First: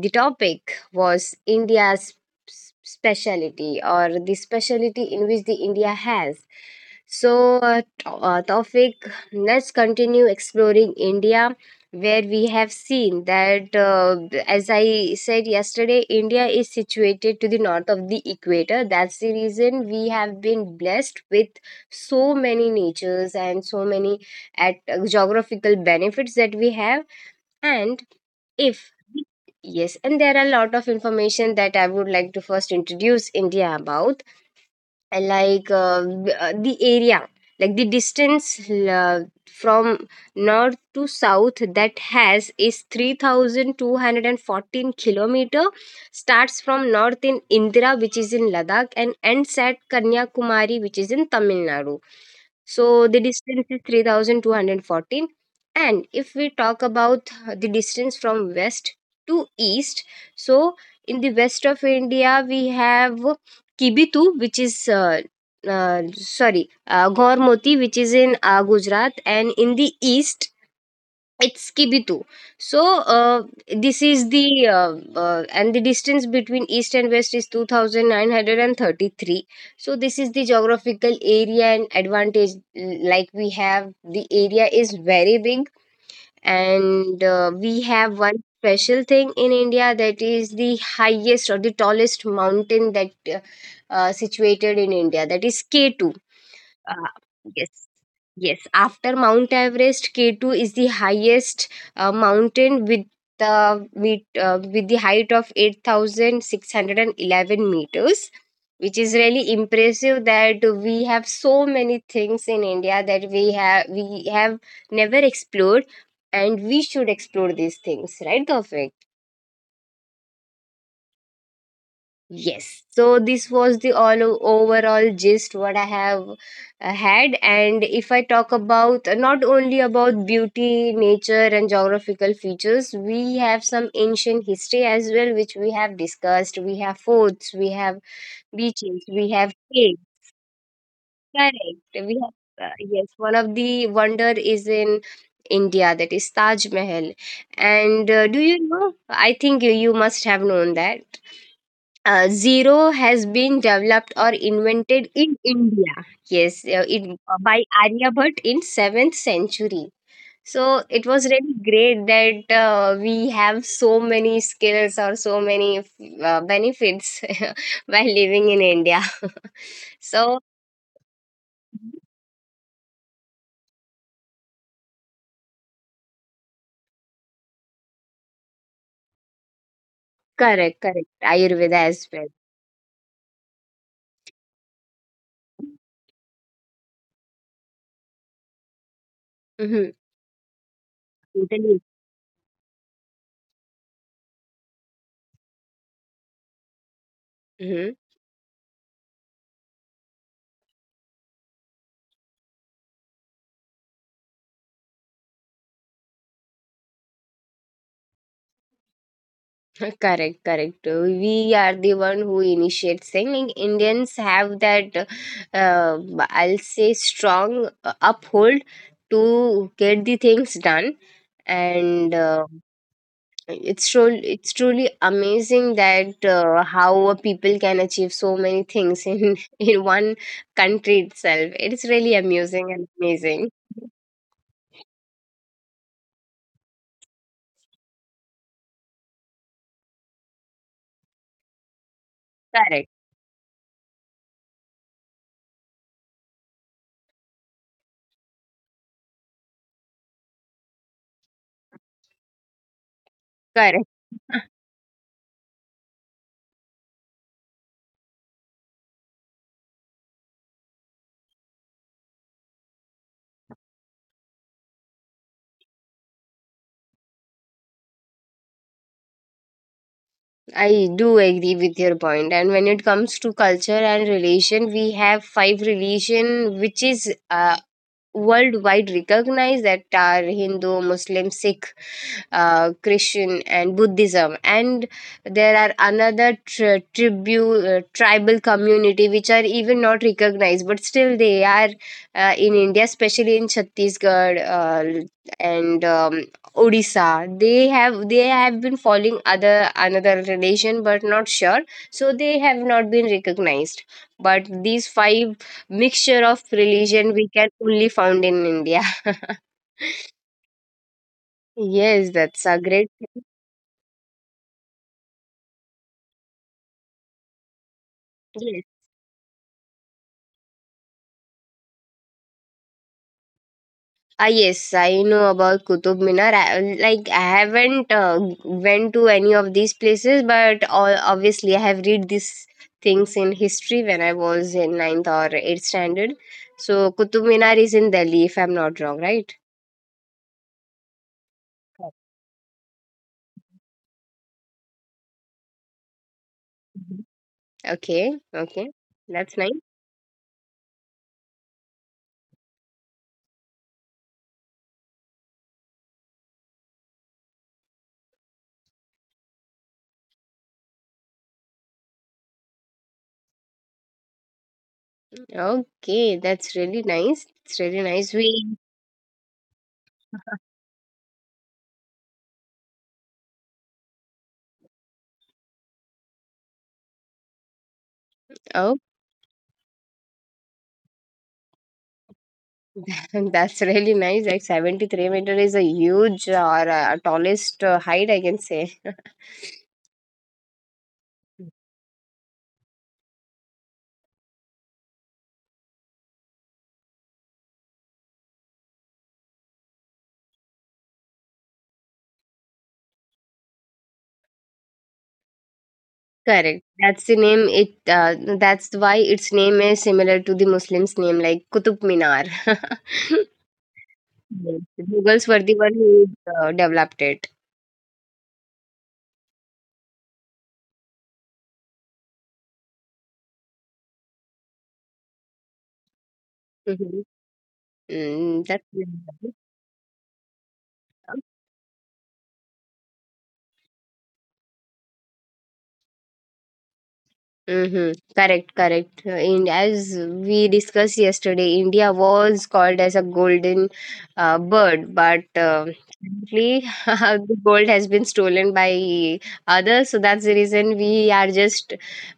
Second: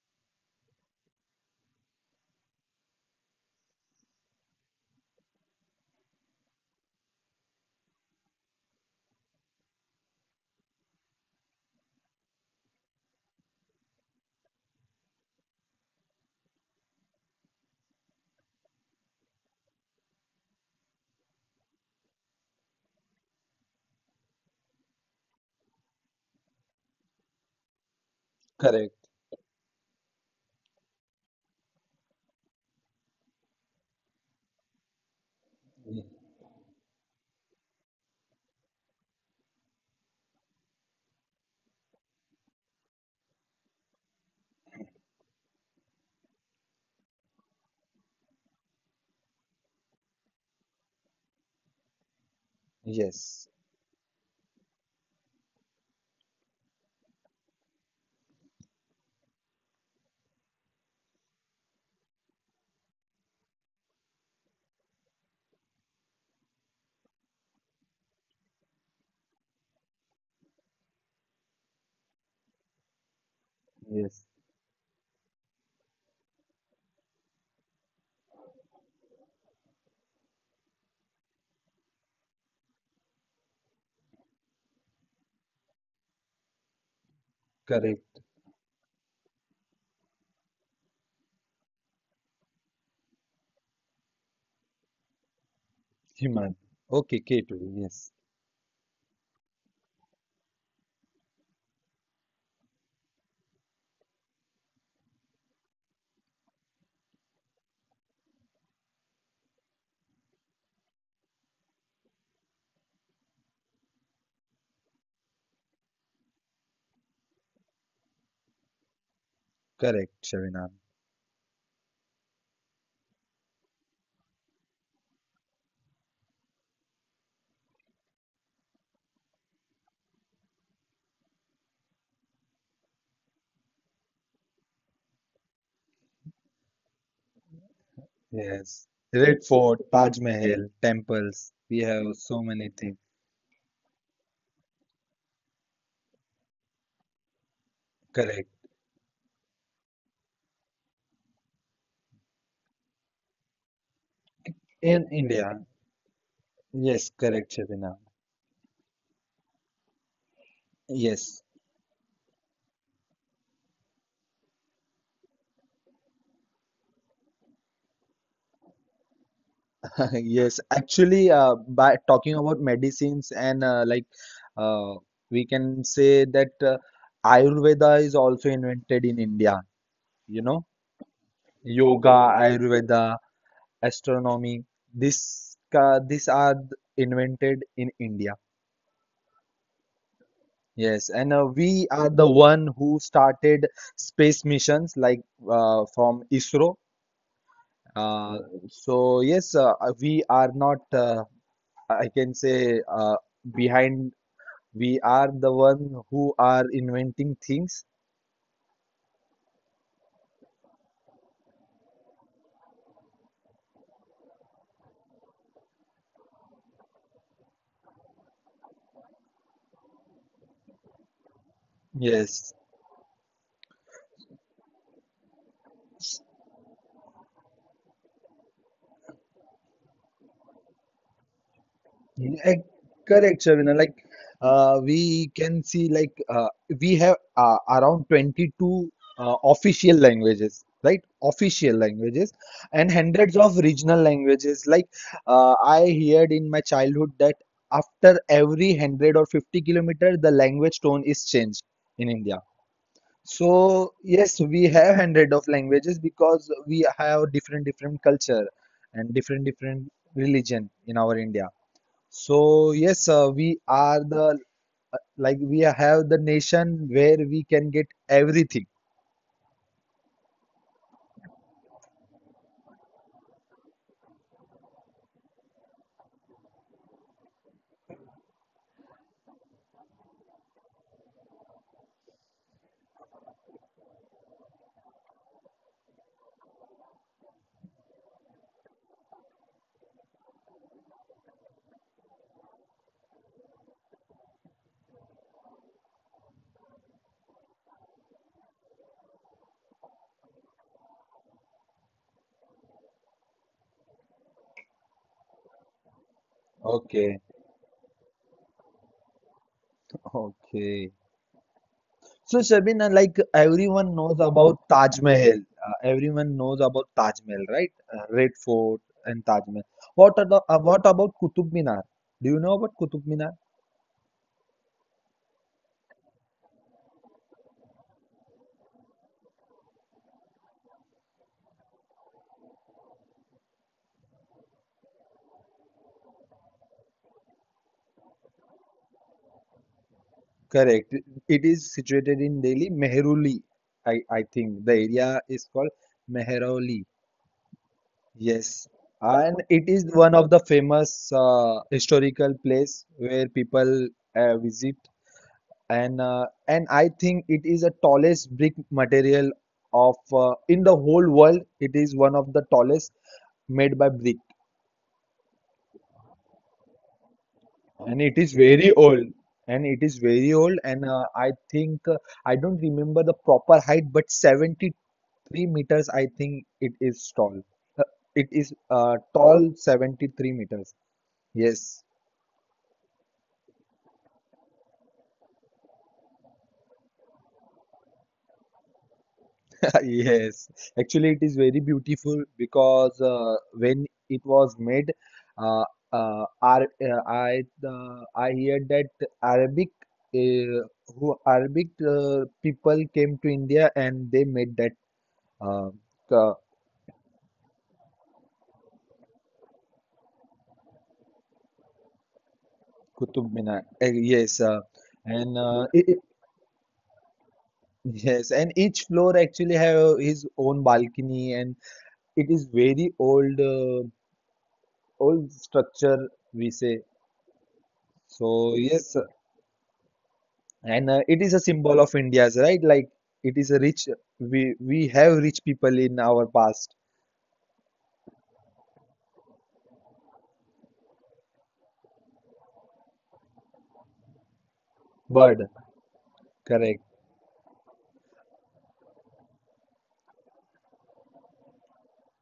the topic was speciality or the speciality in which the India has. So, Tofik, let's continue exploring India where we have seen that, as I said yesterday, India is situated to the north of the equator. That's the reason we have been blessed with so many natures and so many at geographical benefits that we have. And if Correct. yes, and there are a lot of information that I would like to first introduce India about like Y- the area, like the distance from north to south that has is 3214 kilometer, starts from north in Indira, which is in Ladakh, and ends at Kanyakumari, which is in Tamil Nadu. So the Yes. distance is 3214. And if we talk about the distance from west to east, so in the west of India, we have Kibitu, which is sorry, Gormoti, which is in Gujarat, and in the east, it's Kibitu. So this Yes. is the and the distance between east and west is 2933. So this is the geographical area and advantage, like we have the area is very big, and we Correct. have one special thing in India, that is the highest or the tallest mountain that situated in India, that is K2. Himan. Okay, uh, K2. yes. Yes. Yes, after Mount Everest, K2 is the highest mountain with with the height of 8611 meters, which is really impressive that we have so many things in India that we have never explored, and we should explore these things, right, Tawfiq? Correct, Shavinam. Yes. So this was the overall gist what I have had. And if I talk about not only about beauty, nature, and geographical features, we have some ancient history as well, which we have discussed. We have forts, we have Yes. beaches, we Red have Fort, caves. Taj Mahal, temples. We have Correct. We so many have things. yes, one of the wonder is in India, that is Taj Mahal, and Correct. do you know? I think you, you must have known that zero has been developed or In invented in India. India. Yes, Yes. Correct, by Shavinam. Aryabhatta in 7th century. So it was Yes. really great that we have so many skills or so many benefits while living in India. So Yes. Actually, by talking about medicines and uh, we can say that Ayurveda is also invented in India, you know? correct, correct. Ayurveda as Yoga, well. Ayurveda, astronomy. These are invented in India. Mm-hmm. Yes, and we Totally. are the one who started space missions like from ISRO. Mhm. Uh, so yes, we are not, I can say, behind. We are the one who are inventing things. Correct, correct. We are the one who initiate singing. Indians have that, uh, I'll say, strong uphold to get the things done, and Yes. It's truly amazing that how a people can achieve so many things in in one country itself. It's really Eh, amusing and Correct, amazing. Shabina. Like we can see, like we have around 22 official languages, right? Official languages and Correct, hundreds of regional languages. Like I heard in my childhood that after every 100 or 50 kilometer, the language tone is changed in India. So correct. yes, we have hundred of languages because we have different different culture and different different religion in our India. So yes, we are the like we have the nation where we can get everything. I do agree with your point. And when it comes to culture and relation, we have five relation which is worldwide recognized, that are Hindu, Muslim, Sikh, Christian and Buddhism, and there are another tri- tribu tribal community which are even not recognized, but still they are in India, especially in Chhattisgarh and Odisha. They have been following other another religion, but not sure, so they have not been recognized. But these five mixture of Okay, religion we can only found in India. okay. Yes, So that's a Shabina, great. like everyone knows about Taj Mahal. Everyone knows about Taj Mahal, right? Red Fort and Taj Mahal. What about Qutub Minar? Do you know about Qutub Minar? Ah, yes, I know about Qutub Minar. I, like I haven't went to any of these places, but all, obviously I have read these things in history when I was in ninth or eighth standard. So Qutub Minar is in Delhi, if I'm not wrong, right? Correct. It is situated in Delhi, Mehruli. I think the area is called Mehroli. Mhm. Okay, Yes, okay, and that's it nice. is one of the famous historical place where people visit, and I think it is the tallest brick material of in the whole world. It is one of the tallest made by brick, Okay, that's really nice. It's really and it nice. is very We old, And I don't remember the proper height, but 73 meters. I think it is tall. Uh, it oh, is uh, tall 73 meters. Yes. that's really nice. Like 73 meter is a huge or tallest height, I can say. Yes, actually, it is very beautiful because when it was made, uh, Ar I hear that Arabic uh, who Arabic people came to India and they made that uh, Ka- Correct, that's the name. It That's why its name is similar to the Muslims' name, like Qutub Minar. Qutub Minar. Yes, Yes, the Mughals and were the uh, one it, it- who developed it. yes, and each floor actually have his own balcony, and it is very old old structure we say. Hmm. Mm, So that's really yes, nice. and it is a symbol of India's right, like it is a rich, we have rich people in our past Mhm. Correct, correct. And as we discussed yesterday, India was called as a golden bird, but bird currently correct the gold has been stolen by others. So that's the reason we are just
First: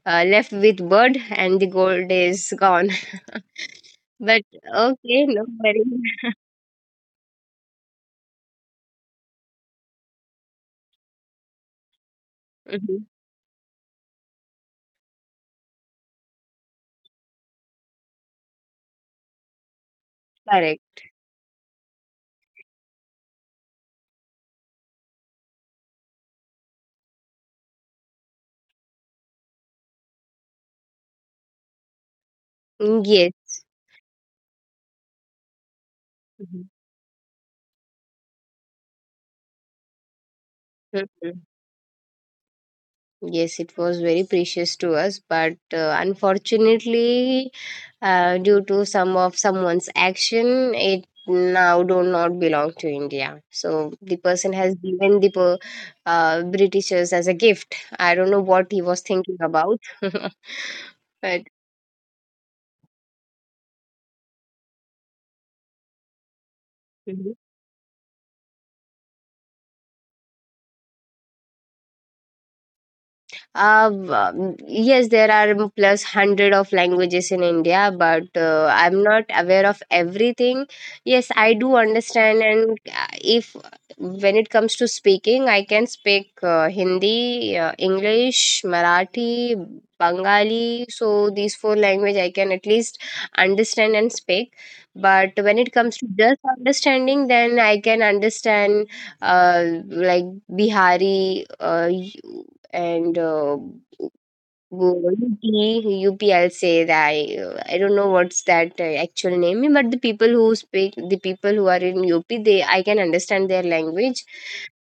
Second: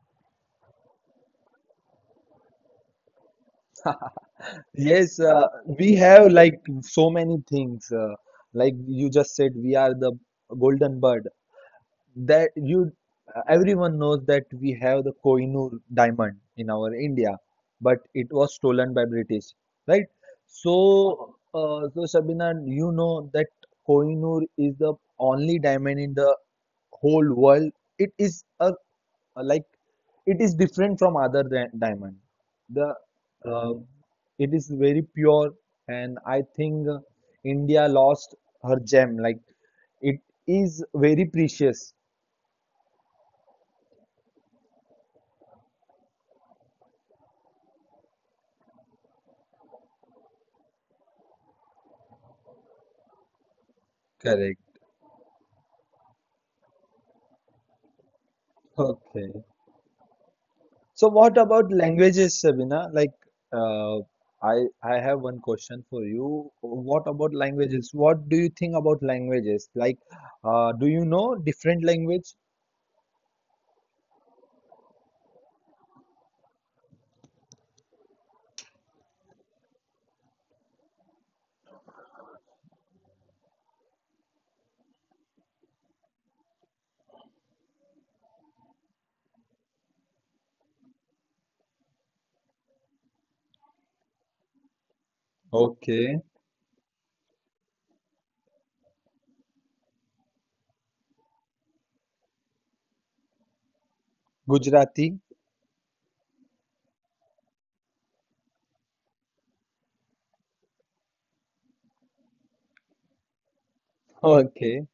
left with bird, and the gold is gone. But yes. okay, no worry. We have like so many things, like you just said, we are the golden bird that you Mhm. everyone knows, that we have the Kohinoor diamond in our India, but it was stolen by British, right? Correct. So, so Shabina, you know that Kohinoor is the only diamond in the whole world. It is a like it is different from other diamond. The Mm, yes. uh, it is very pure, and I Mhm. think India lost her gem. Like it is very Mhm. precious. Yes, it was very precious to us, but unfortunately, due to some of someone's action, it now do not belong to India. So the person has Correct. given the britishers as a gift. I don't know what he was thinking Okay. about. So what But about languages, Sabina? Like, uh, I have one question for you. What about Mhm. languages? What do you think about languages? Like, do you know different language? Yes, there are plus 100 of languages in India, but I'm not aware of everything. Yes, I do understand, and if when it comes to speaking, I can speak Hindi, English, Marathi, Bengali. So these four language I can at least understand and speak. But when it comes to Okay. just understanding, then I can understand like Bihari. And Gujarati. UP, I'll say that I don't know what's that actual name, but the people who are in UP, they I can understand their language. Okay.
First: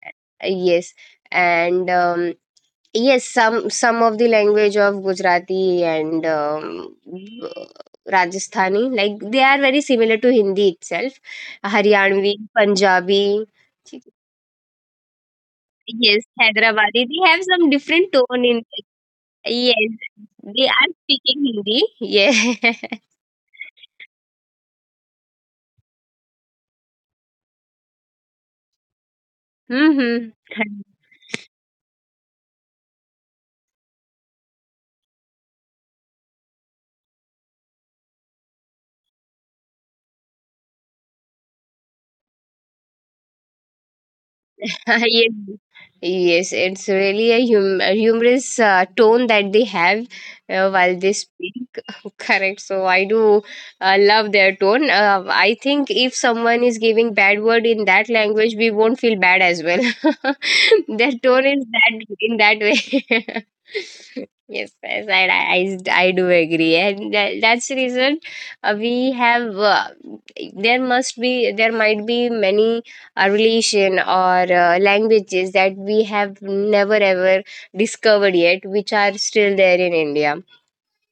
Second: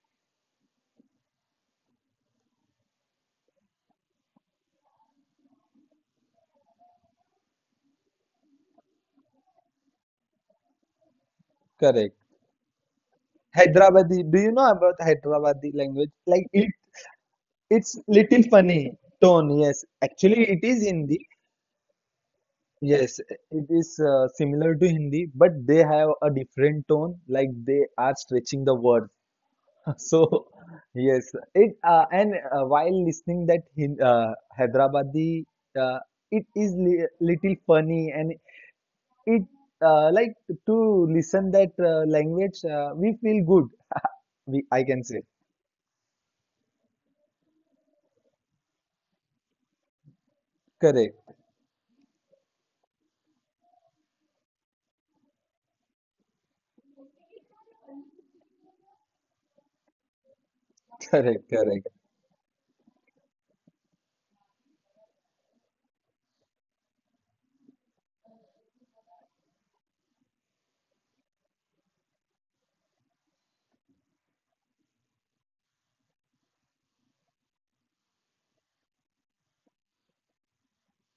Yes, and yes, some of the language of Gujarati and Rajasthani, like they are very similar to Hindi itself, Correct. Haryanvi, Punjabi. Hyderabadi. Do you know about Hyderabadi language? Yes, Like it, Hyderabadi. They have some it's different little tone in funny tone. Yes. yes, Actually, it they is are Hindi. speaking Hindi. Yeah. Yes, it is similar to Hindi, but they have a different tone, like they are stretching the words. Mm-hmm. So, yes, it and while listening that Hin Hyderabadi, uh, it is li little funny and it like to listen that language, we feel good. We I can say Yes, yes, it's really a, a humorous tone that they have while correct. they speak. Correct. So I do love their tone. I think if someone is giving bad word in that language, we won't feel bad as well. Their Correct, tone is correct, that in that way. Yes, yes, I do agree, and that's the reason we have. There must be, there might be many relation or languages that we have never ever discovered yet, which are still there in India.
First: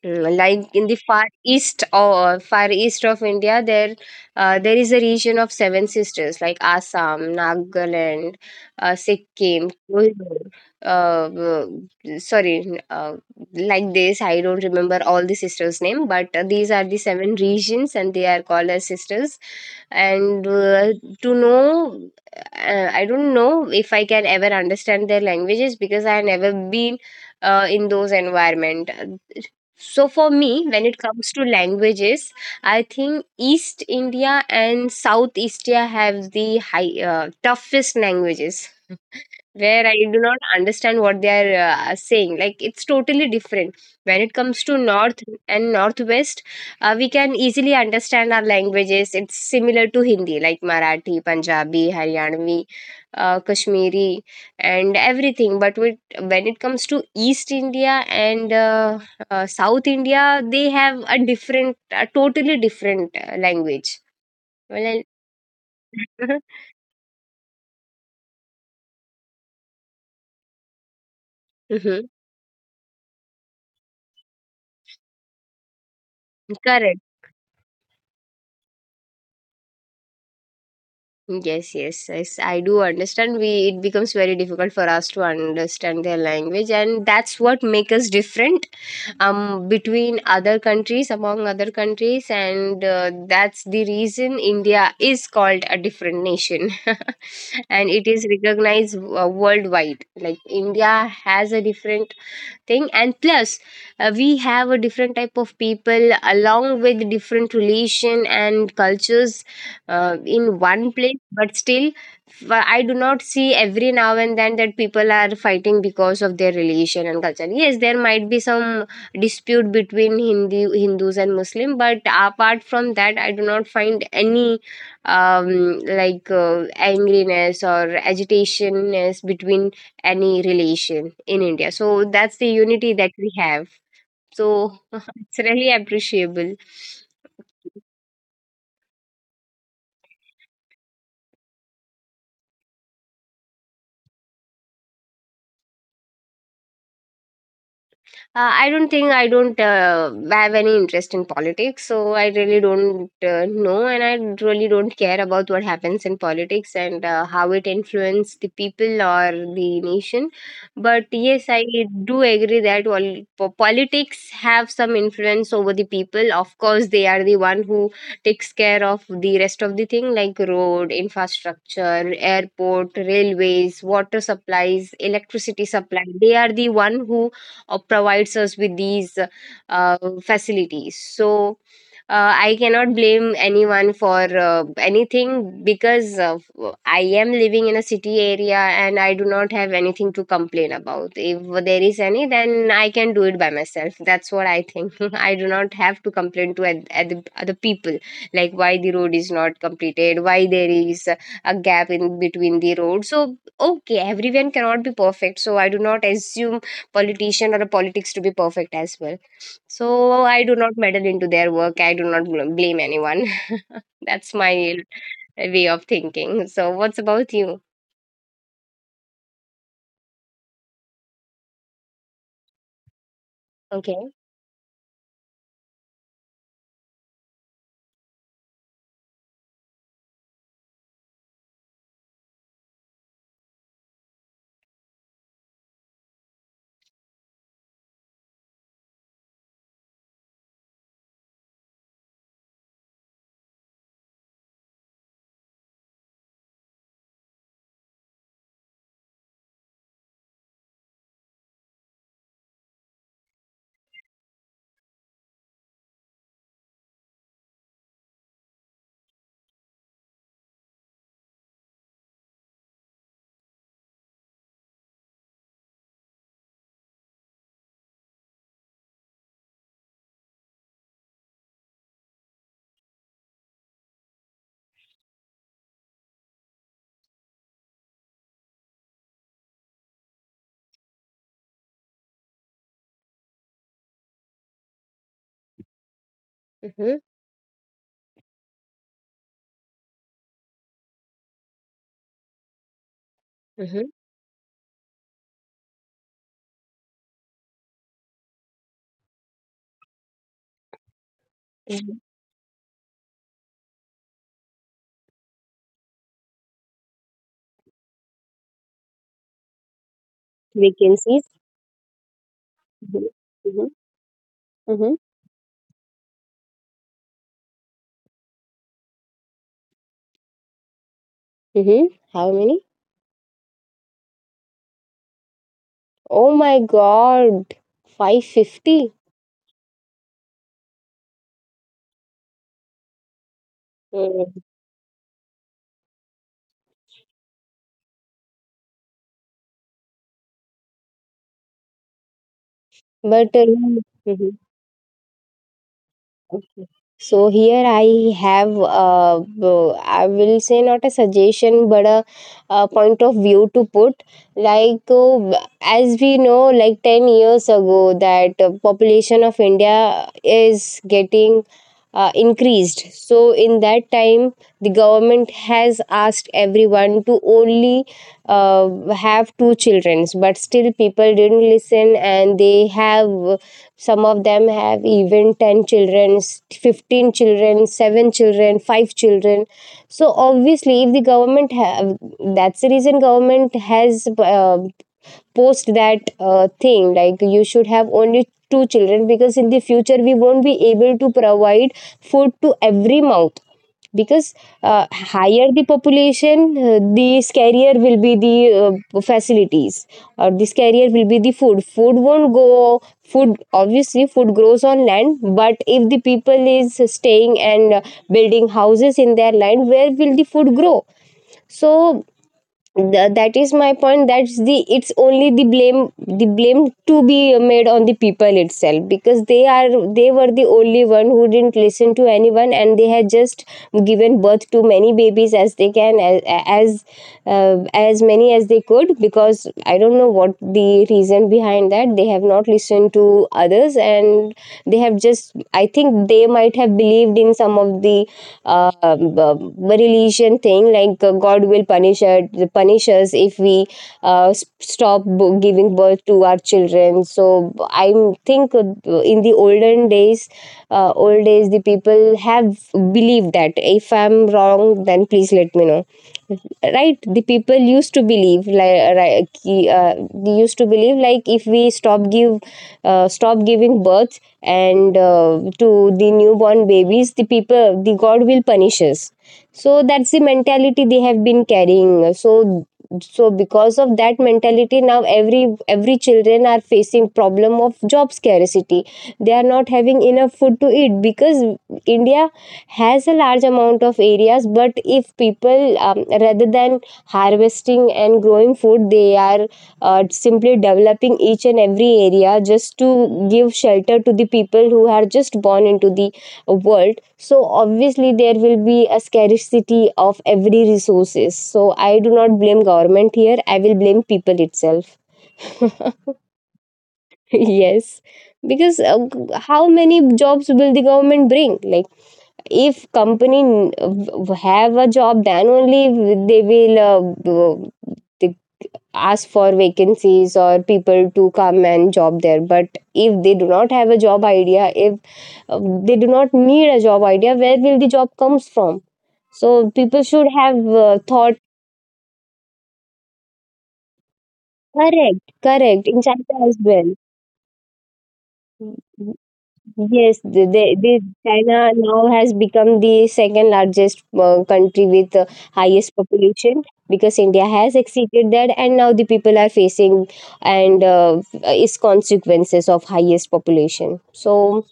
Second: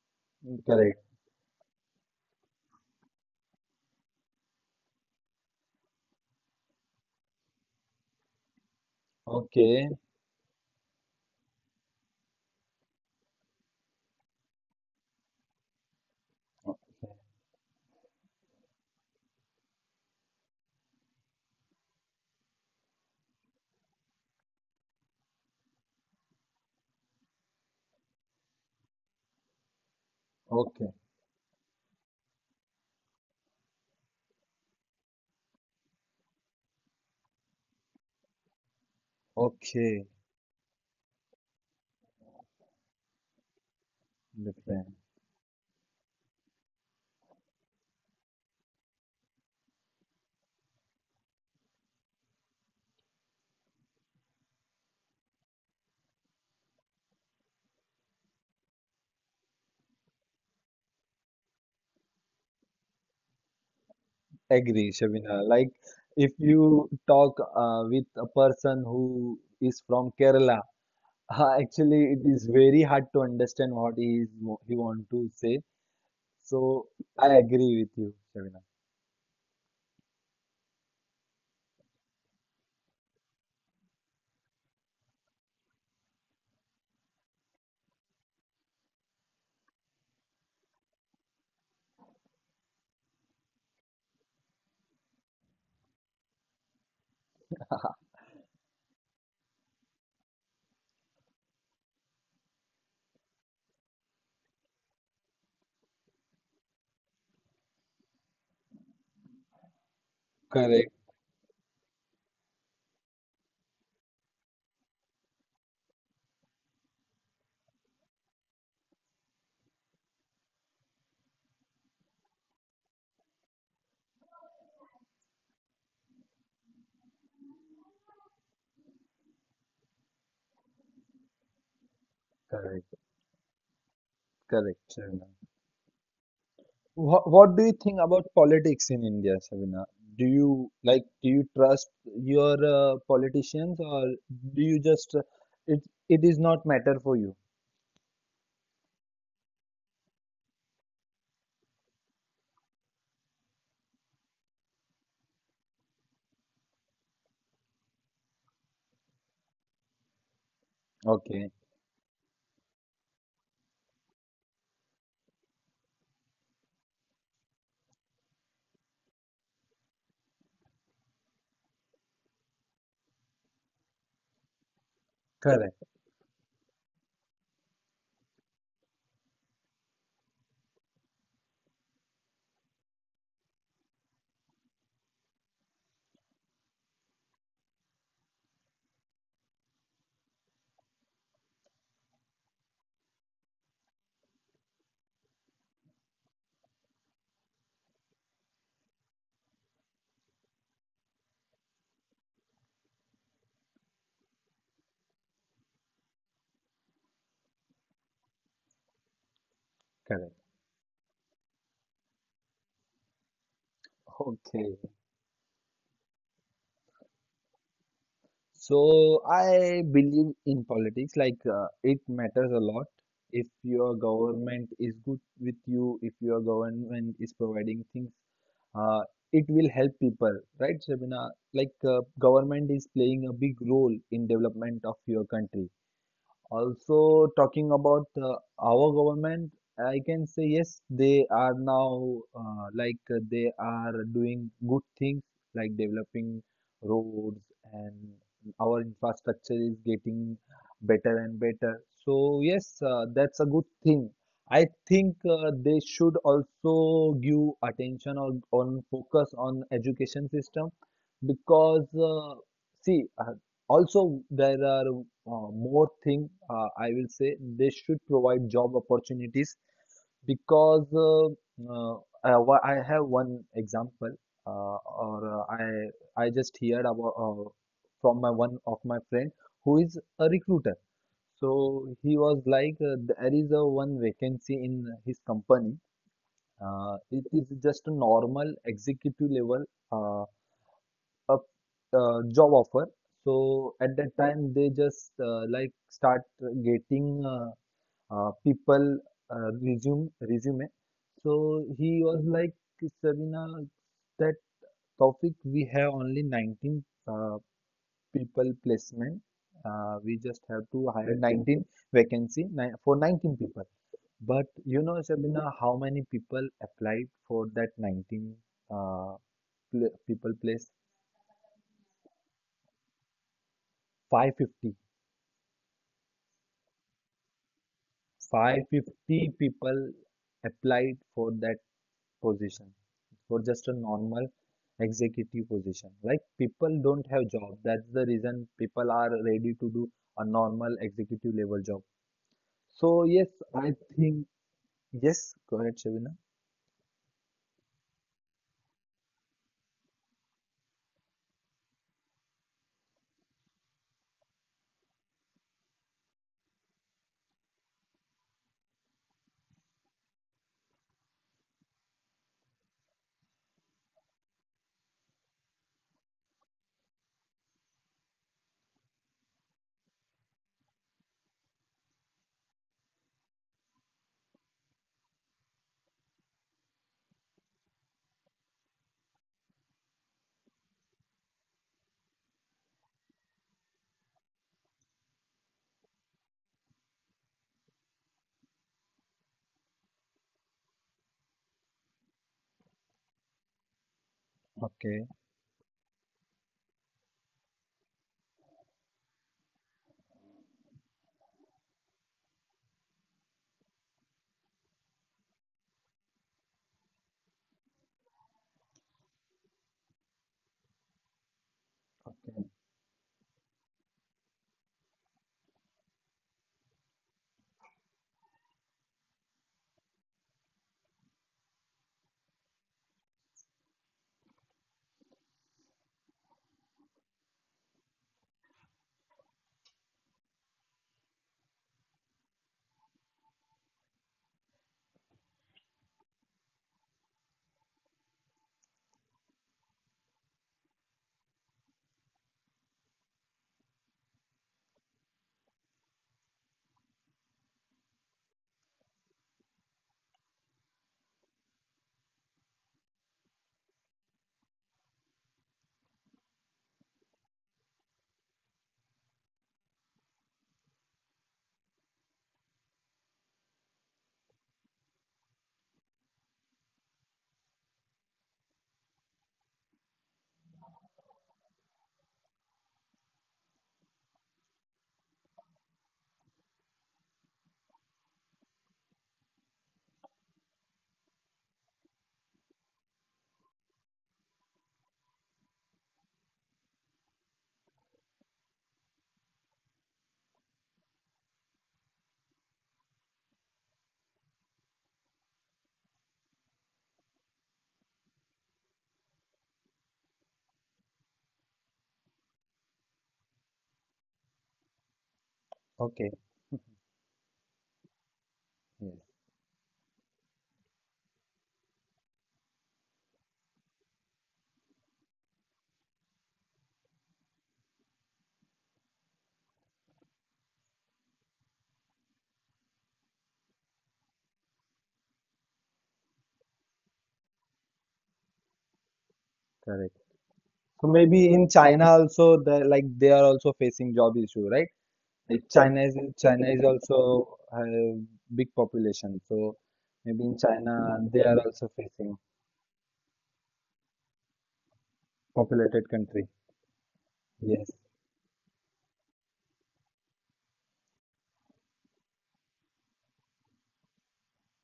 Mm, like in the correct. Far east of India, there there is a region of seven sisters, like Assam, Nagaland, Sikkim, Okay, Kohimaur, uh, uh, sorry, like this, I don't remember all the sisters name, but these are the seven regions and they are called as sisters. And to know I don't know if I can ever understand their languages because I have never been in those environment. So for me, when it okay, comes to languages, I think East India and South East India have the toughest languages where I okay, do not understand what they are saying. Like it's totally different. When it comes to different. North and Northwest, we can easily understand our languages. It's similar to Hindi, like Marathi, Punjabi, Haryanvi, Kashmiri, and everything. But when it comes to East India and South India, they have a totally different language. Well, Agree, I- Shabina. Like if you talk with a person who is from Kerala, Mhm. actually it is very hard to understand what he want to say. Correct. So I agree with you, Shabina. Yes, yes, yes, I do understand. We it becomes very difficult for us to understand their language, and that's what makes us different among other countries, and that's the reason India is called a different nation, and it is recognized worldwide. Like India has a different thing, and plus we have a different type of people along with different relation and cultures in one Correct, place. But still I do not see every now and then that people are fighting because of their relation and culture. Yes, there might be some dispute between hindi hindus and muslim, but apart from that, I do not find any um, like uh, angriness or agitationness between any relation in India. So that's the unity correct, that we have. So correct, Shabina. it's really appreciable. What do you think about politics in India, Shabina? Do you trust your politicians, or do you just it it is not matter for you? I don't have any interest in politics, so I really don't know, and I really don't care about what happens in politics and how it influences the people or the nation. But yes, Okay, I do agree that politics have some influence over the people. Of course, they are the one who takes care of the rest of the thing, like road infrastructure, airport, railways, water supplies, electricity correct, supply. They are the one who or provides us with these uh, facilities. So I cannot blame anyone for anything, because I am living in a city area, and I do not have anything to complain about. If there is any, then I can do it by myself. That's what I think. I do not have to complain to other people like why the road is not completed, why there is a gap in between the road. So okay, everyone cannot be perfect, so I do not assume politician or a politics to be perfect as well. So correct. I do not meddle into their work. I do not blame anyone. That's my Okay. way of thinking. So what's about you? So I believe in politics, like it matters a lot. If your Okay. government is good with you, if your government is providing things, uh, it will help people, right, Shabina? Like government is playing a big role in development of your country. Also, talking about our government, I can say yes, they are now they are doing good things, like developing roads, and our infrastructure is getting better and better. So, yes, that's a good thing. I think they should also give attention on, focus on education system because see also, there are more thing, I will say they should provide job opportunities because uh, I have one example, uh, or I just heard about from my one of my friend who is a recruiter. So he was like, there is a one vacancy in his company. Mm-hmm. It is just a normal executive level uh, a job offer. So Mm-hmm. at that time they just start getting uh, people resume, resume. So he Mm-hmm. was like, Sabina, that topic we have only 19 people placement, we just have to hire Vacancies. 19 vacancy for Mm-hmm. 19 Mm-hmm. people. But you Mm-hmm. know, Sabina, how many people applied for that 19 uh, pl people place? Mm-hmm. How many? 550. Oh my God. 550. 550 people applied for that position, for just a normal Mm. executive position. Like people don't have job, that's the reason people are ready to do a normal executive level job. So But yes, I mm-hmm. think, yes, go ahead, Shavina. Okay. So here I have, I will say not a suggestion, but a point of view to put. Like uh, as we know, like 10 years ago, that population of India is getting increased. So in that time, the government has asked everyone to only uh, have two children, but still people didn't listen, and they have, some of them have even 10 children, 15 children, 7 children, 5 children. So obviously, if the government have, that's the reason government has post that thing like you should have only two children, because in the future we won't be able to provide food to every mouth. Because Okay, higher the population, the scarier will be the facilities, or the scarier will be the food. Food won't go. Food obviously food grows on land, but if the people is staying and building houses in their land, where will the food grow? So okay, that is my point. That's the, it's only the blame, the blame to be made on the people itself, because they are, they were the only one who didn't listen to anyone, and they had just given birth to many babies as they can, as, as many as they could. Because I don't know what the reason behind that they have not listened to others, and they have just, I think they might have believed in some of the religion thing, like god will punish us if we giving birth to our children. So I think in the old days, the people have believed that, if I'm wrong then please let me know, right, the people used to believe like right, they used to believe like, if we stop give, stop giving birth and to the newborn babies, the people, the god will punish us. So that's the mentality they have been carrying. So, so because of that mentality, now every children are facing problem of job scarcity. They are not having enough food to eat, because India has a large amount of areas, but if people, rather than harvesting and growing food, they are simply developing each and every area just to give shelter to the people who are just born into the world. So obviously there will be a scarcity of every resources. So I do not blame government here, I will blame people itself. okay, Yes, because yes, how many jobs will the government bring? Like if company have a job, then only they will they ask for vacancies or people to come and job there. But if they do not have a job idea, if they do not need a job idea, where will the job comes from? So people correct. should have So maybe thought. in China also, they are also facing job issue, right? Correct, Like correct, in China as China is well. also a big population, so Yes, maybe in China the they are China also now facing has become the second largest country with the highest populated country. population, because India has Yes. exceeded that, and now the people are facing and its consequences of highest population. So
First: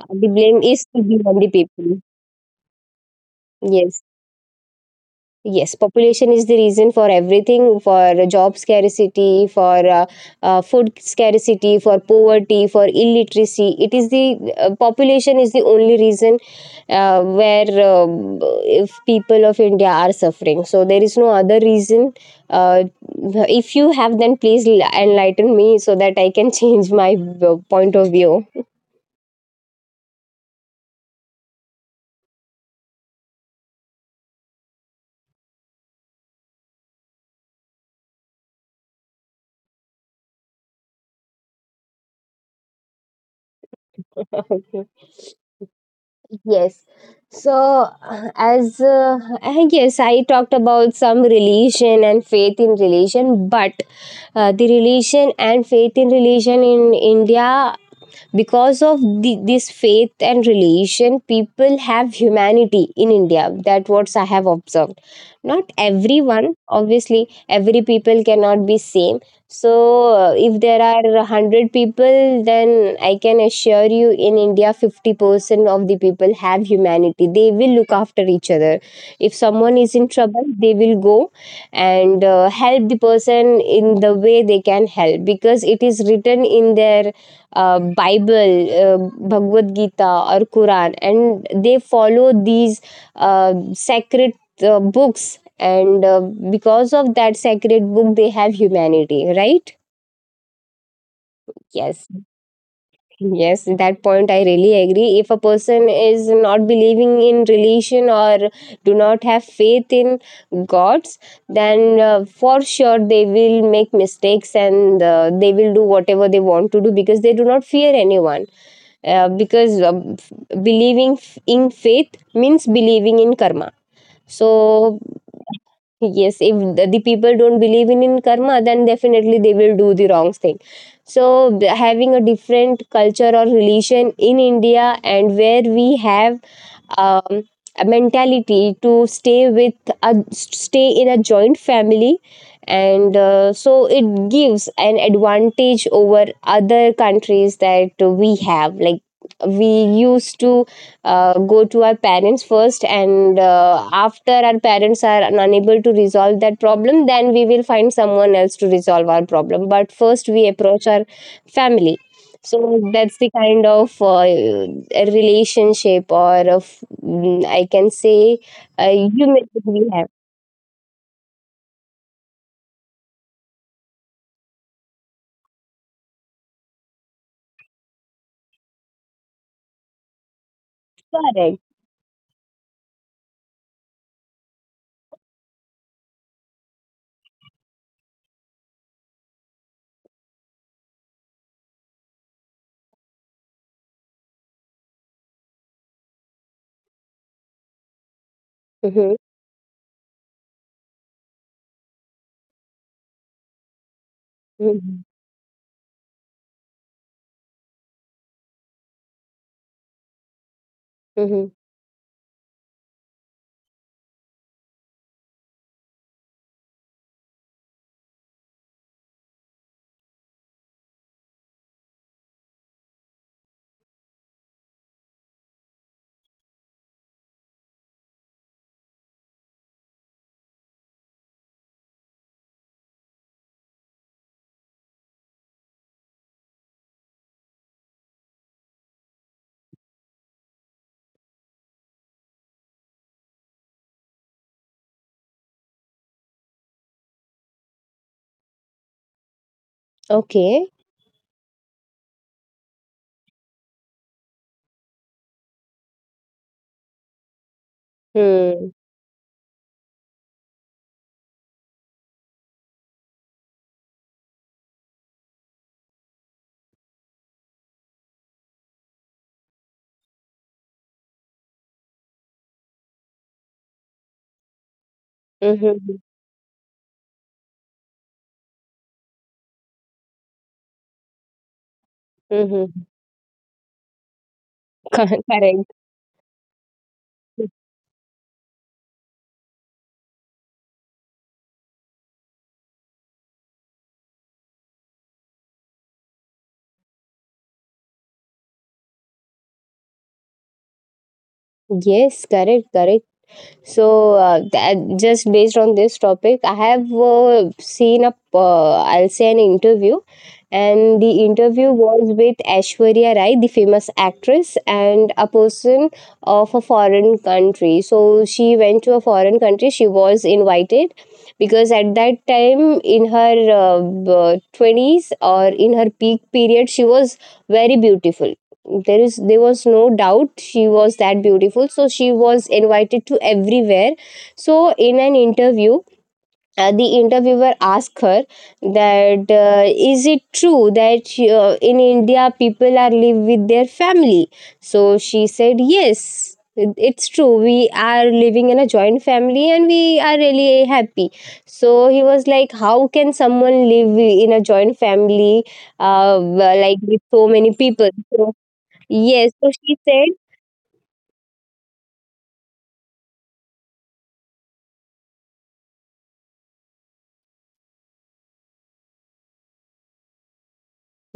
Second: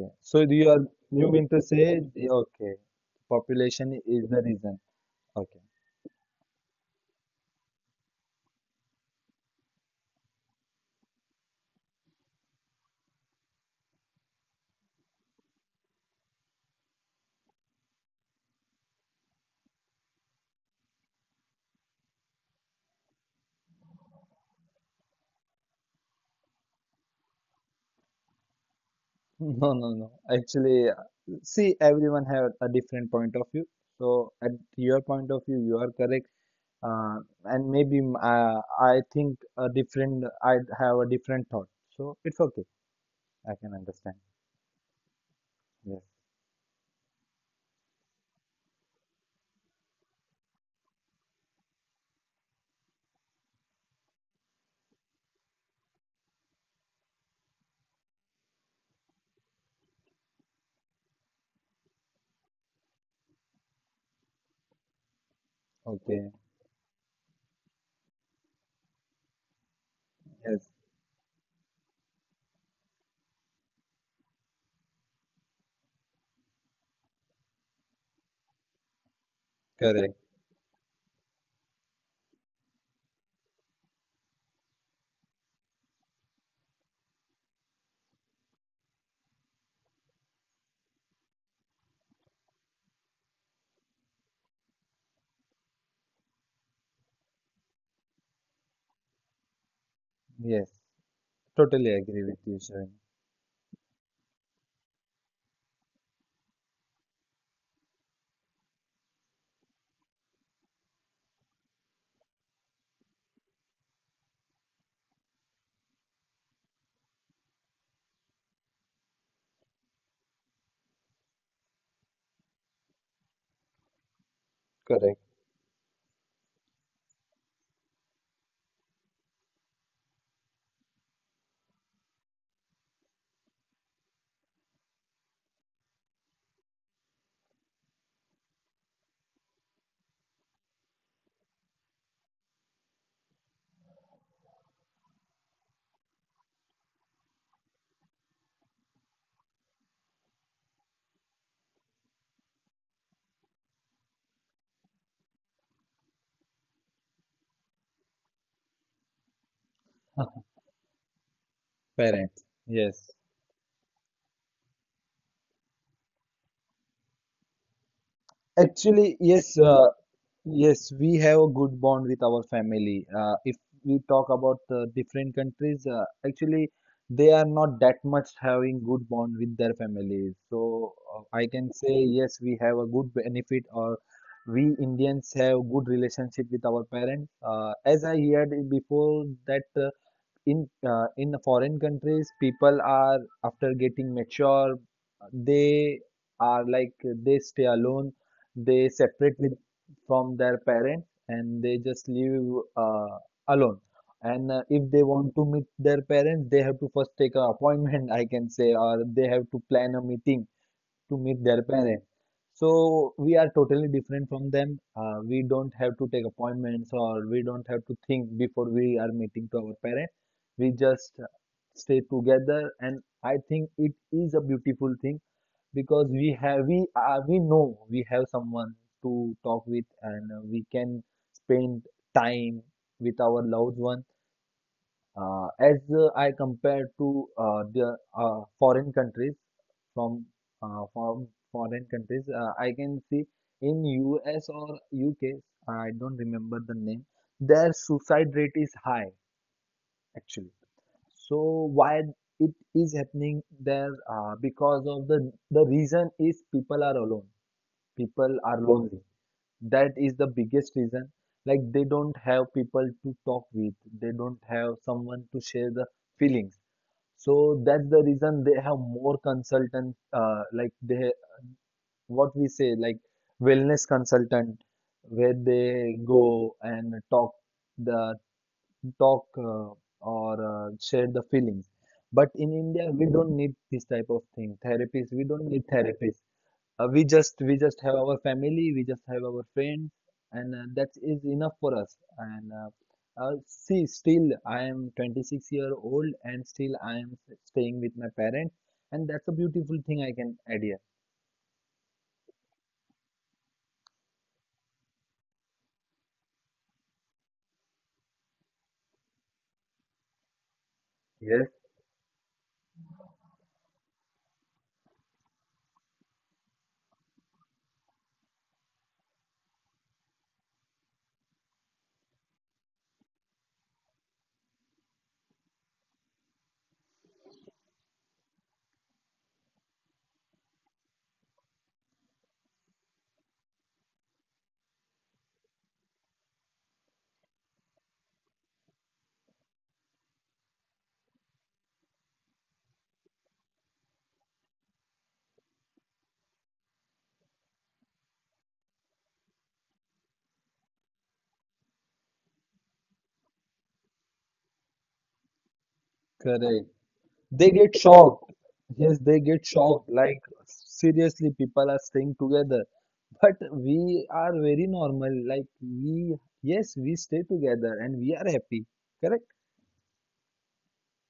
the So blame you are, is to be you on mean the to say, people. okay, population Yes. is the reason. Okay. Yes, population is the reason for everything, for job scarcity, for food scarcity, for poverty, for illiteracy. It is the population is the only reason where if people of India are suffering. So there is no other reason. Uh, if you have, then please enlighten me, so that I can change my point of view. No, no, no. Actually, see, everyone have a different point of view. So at your point of view, you are correct. Uh, I think a different, I have a different thought. So it's okay. I can understand. Okay. Yes. Yes. So, as I guess I talked about some religion and faith in religion, but the religion and faith in religion in India, because of the, this faith and religion, people have humanity in India. That what I have observed, not Okay, everyone obviously, every people cannot be same. So if yes, there are 100 people, then I can assure you, in India 50% of the people have humanity. They will look after each other. If someone is in correct. trouble, they will go and help the person in the way they can help, because it is written in their Bible, Bhagavad Gita, or Quran, and they follow these sacred books. And because of that sacred book, they have humanity, right? Yes, totally Yes, agree with you, Shivan. yes, that point I really agree. If a person is not believing in religion, or do not have faith in gods, then for sure they will make mistakes, and they will do whatever they want to do, because they do not fear anyone because believing in faith means believing in karma. So Correct. yes, if the people don't believe in karma, then definitely they will do the wrong thing. So, having a different culture or religion in India, and where we have um, a mentality to stay with, a stay in a joint family, and so it gives an advantage over other countries that we have. Like we used to go to our parents first, and after our parents are unable to resolve that problem, then we will find someone else to resolve our problem, but first we approach our family. Parents, So yes. that's the kind of a relationship, or of I can say Actually, human yes, that we have. yes, we have a good bond with our family. If we talk about different countries, actually, they are not that much having good bond with their families. So I Correct. can say yes, we have a good benefit, or we Indians have good relationship with our parents. As I heard before that. In the foreign countries, people are, after getting mature, they are like they stay alone, Mm-hmm. they separate with from their parents, and they just live alone. Mm-hmm. And if they want to meet their parents, they have to first take an appointment, I can say, or they have to plan a meeting to Mm-hmm. meet their parents. So we are totally different from them. We don't have to take appointments, or we don't have to think before we are meeting to our parents. We just stay together, and I think it is a beautiful thing, because we know we have someone to talk with, and we can spend time with our loved one, as I compare to the foreign countries. from from foreign countries, I can see in US or UK, I don't remember the name, their suicide rate is high actually. Okay. So why it is happening there? Because of the, reason is people are alone, people are Hmm. lonely. That is the biggest reason. Like they don't have people to talk with, they don't have someone to share the feelings, so that's the reason they have more consultants, what we say, like wellness consultant, where Mm-hmm. they go and talk the talk or share the feelings. But in Mm-hmm. India, we don't need this type of thing. Therapists, we don't Correct. need therapists. We just have our family, we just have our friends, and that is enough for us. And see, still I am 26-year-old, and still I am staying with my parents, and that's a beautiful thing I can add here. Yes, correct, correct. So that, just based on this topic, I have seen a I'll say an interview, and the Yes. interview was with Aishwarya Rai, the famous actress, and a person of a foreign country. So she went to a foreign country. She was invited because at that time in her 20s, or in her peak period, she was very beautiful. There is, there was no doubt, she was that beautiful. So she was invited to everywhere. So in an interview, the interviewer asked her that is it true that in India people are live with their family? So she said yes, it's true, we are living in a joint family and we are really happy. So he was like, how can someone live in a joint family, uh, Correct. like with so many They get people? So shocked. Yes, they yes, so get she shocked. said, Like seriously, people are staying together. But we are very normal. Yes, we stay together and we are happy. Correct?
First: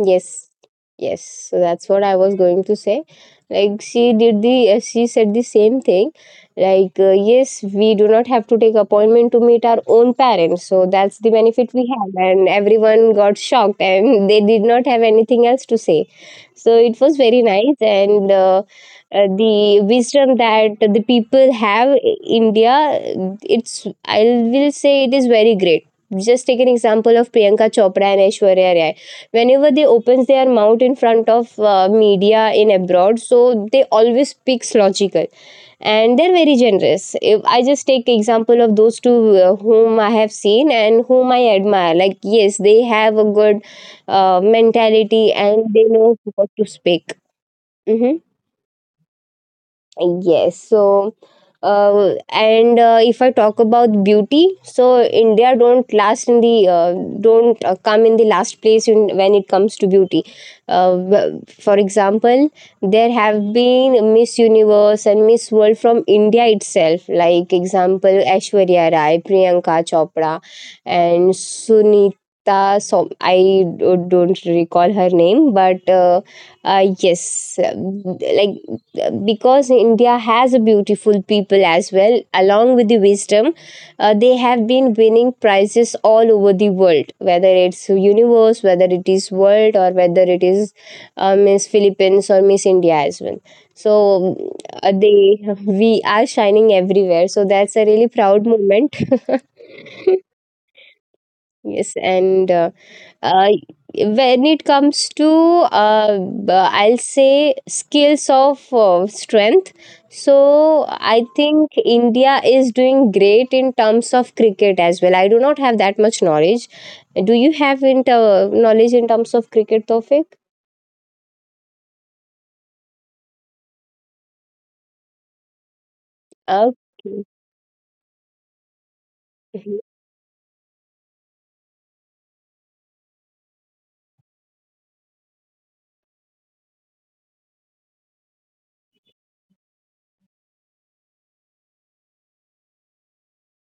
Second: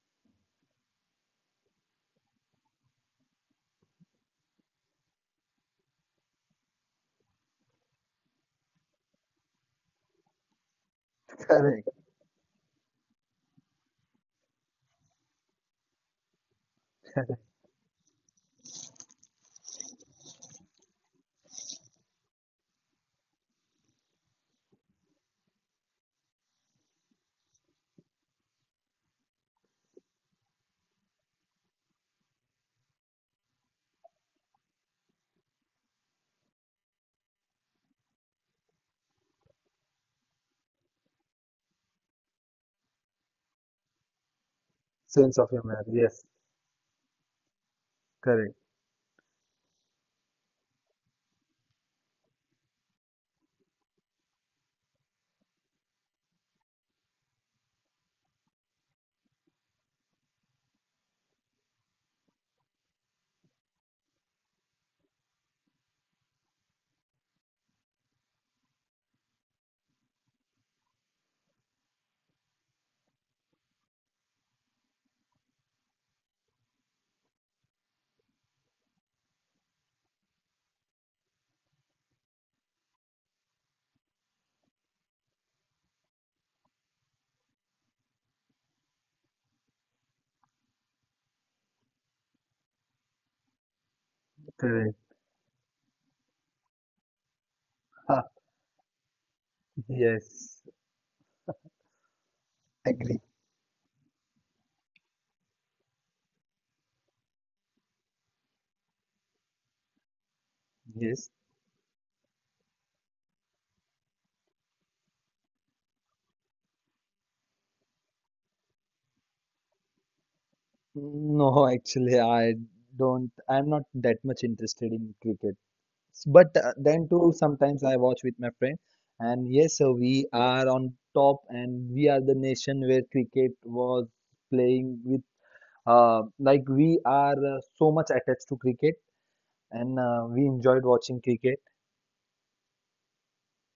yes, yes. So that's what I was going to say. Like she did the, she said the same thing. Yes, we do not have to take appointment to meet our own parents. So that's the benefit we Correct. have. And everyone got shocked, and they did not have anything else to say. So it was very nice, and the wisdom that the people have in India, it's I will say it is very great. Just take an example of Priyanka Chopra and Aishwarya Rai. Whenever they opens their mouth in front of media in abroad, so they always speaks logical, and they're very generous. If I just take example of those two, whom I have seen and whom I admire, like yes, they have a good mentality Sense of and humor. they know Yes, what to speak. Hmm. correct. Yes. So, and if I talk about beauty, so India don't last in the don't come in the last place in, when it comes to beauty. For example, there have been Miss Universe and Miss World from India itself. Like example, Aishwarya Rai, Priyanka Chopra, and Sunita. So I don't recall her name, but yes, like because India has a beautiful people as well, along with the wisdom, they have been winning prizes all over the world, whether it's universe, whether it is world, or whether it is Miss Philippines or Miss India as well. So Correct. they we are shining everywhere. So that's a really Ah, proud moment. yes. Yes, and. Agree. uh, when it comes to, I'll say skills of strength. So I Yes. think India is doing great in terms of cricket as well. I do not have that much knowledge. Do you have inter knowledge in terms of cricket, Tofik? No, actually, I don't. I'm not that much interested in cricket. But then Okay. too, sometimes I watch with my friend. And yes, Mhm. We are on top, and we are the nation where cricket was playing with. Like we are so much attached to cricket, and we enjoyed watching cricket.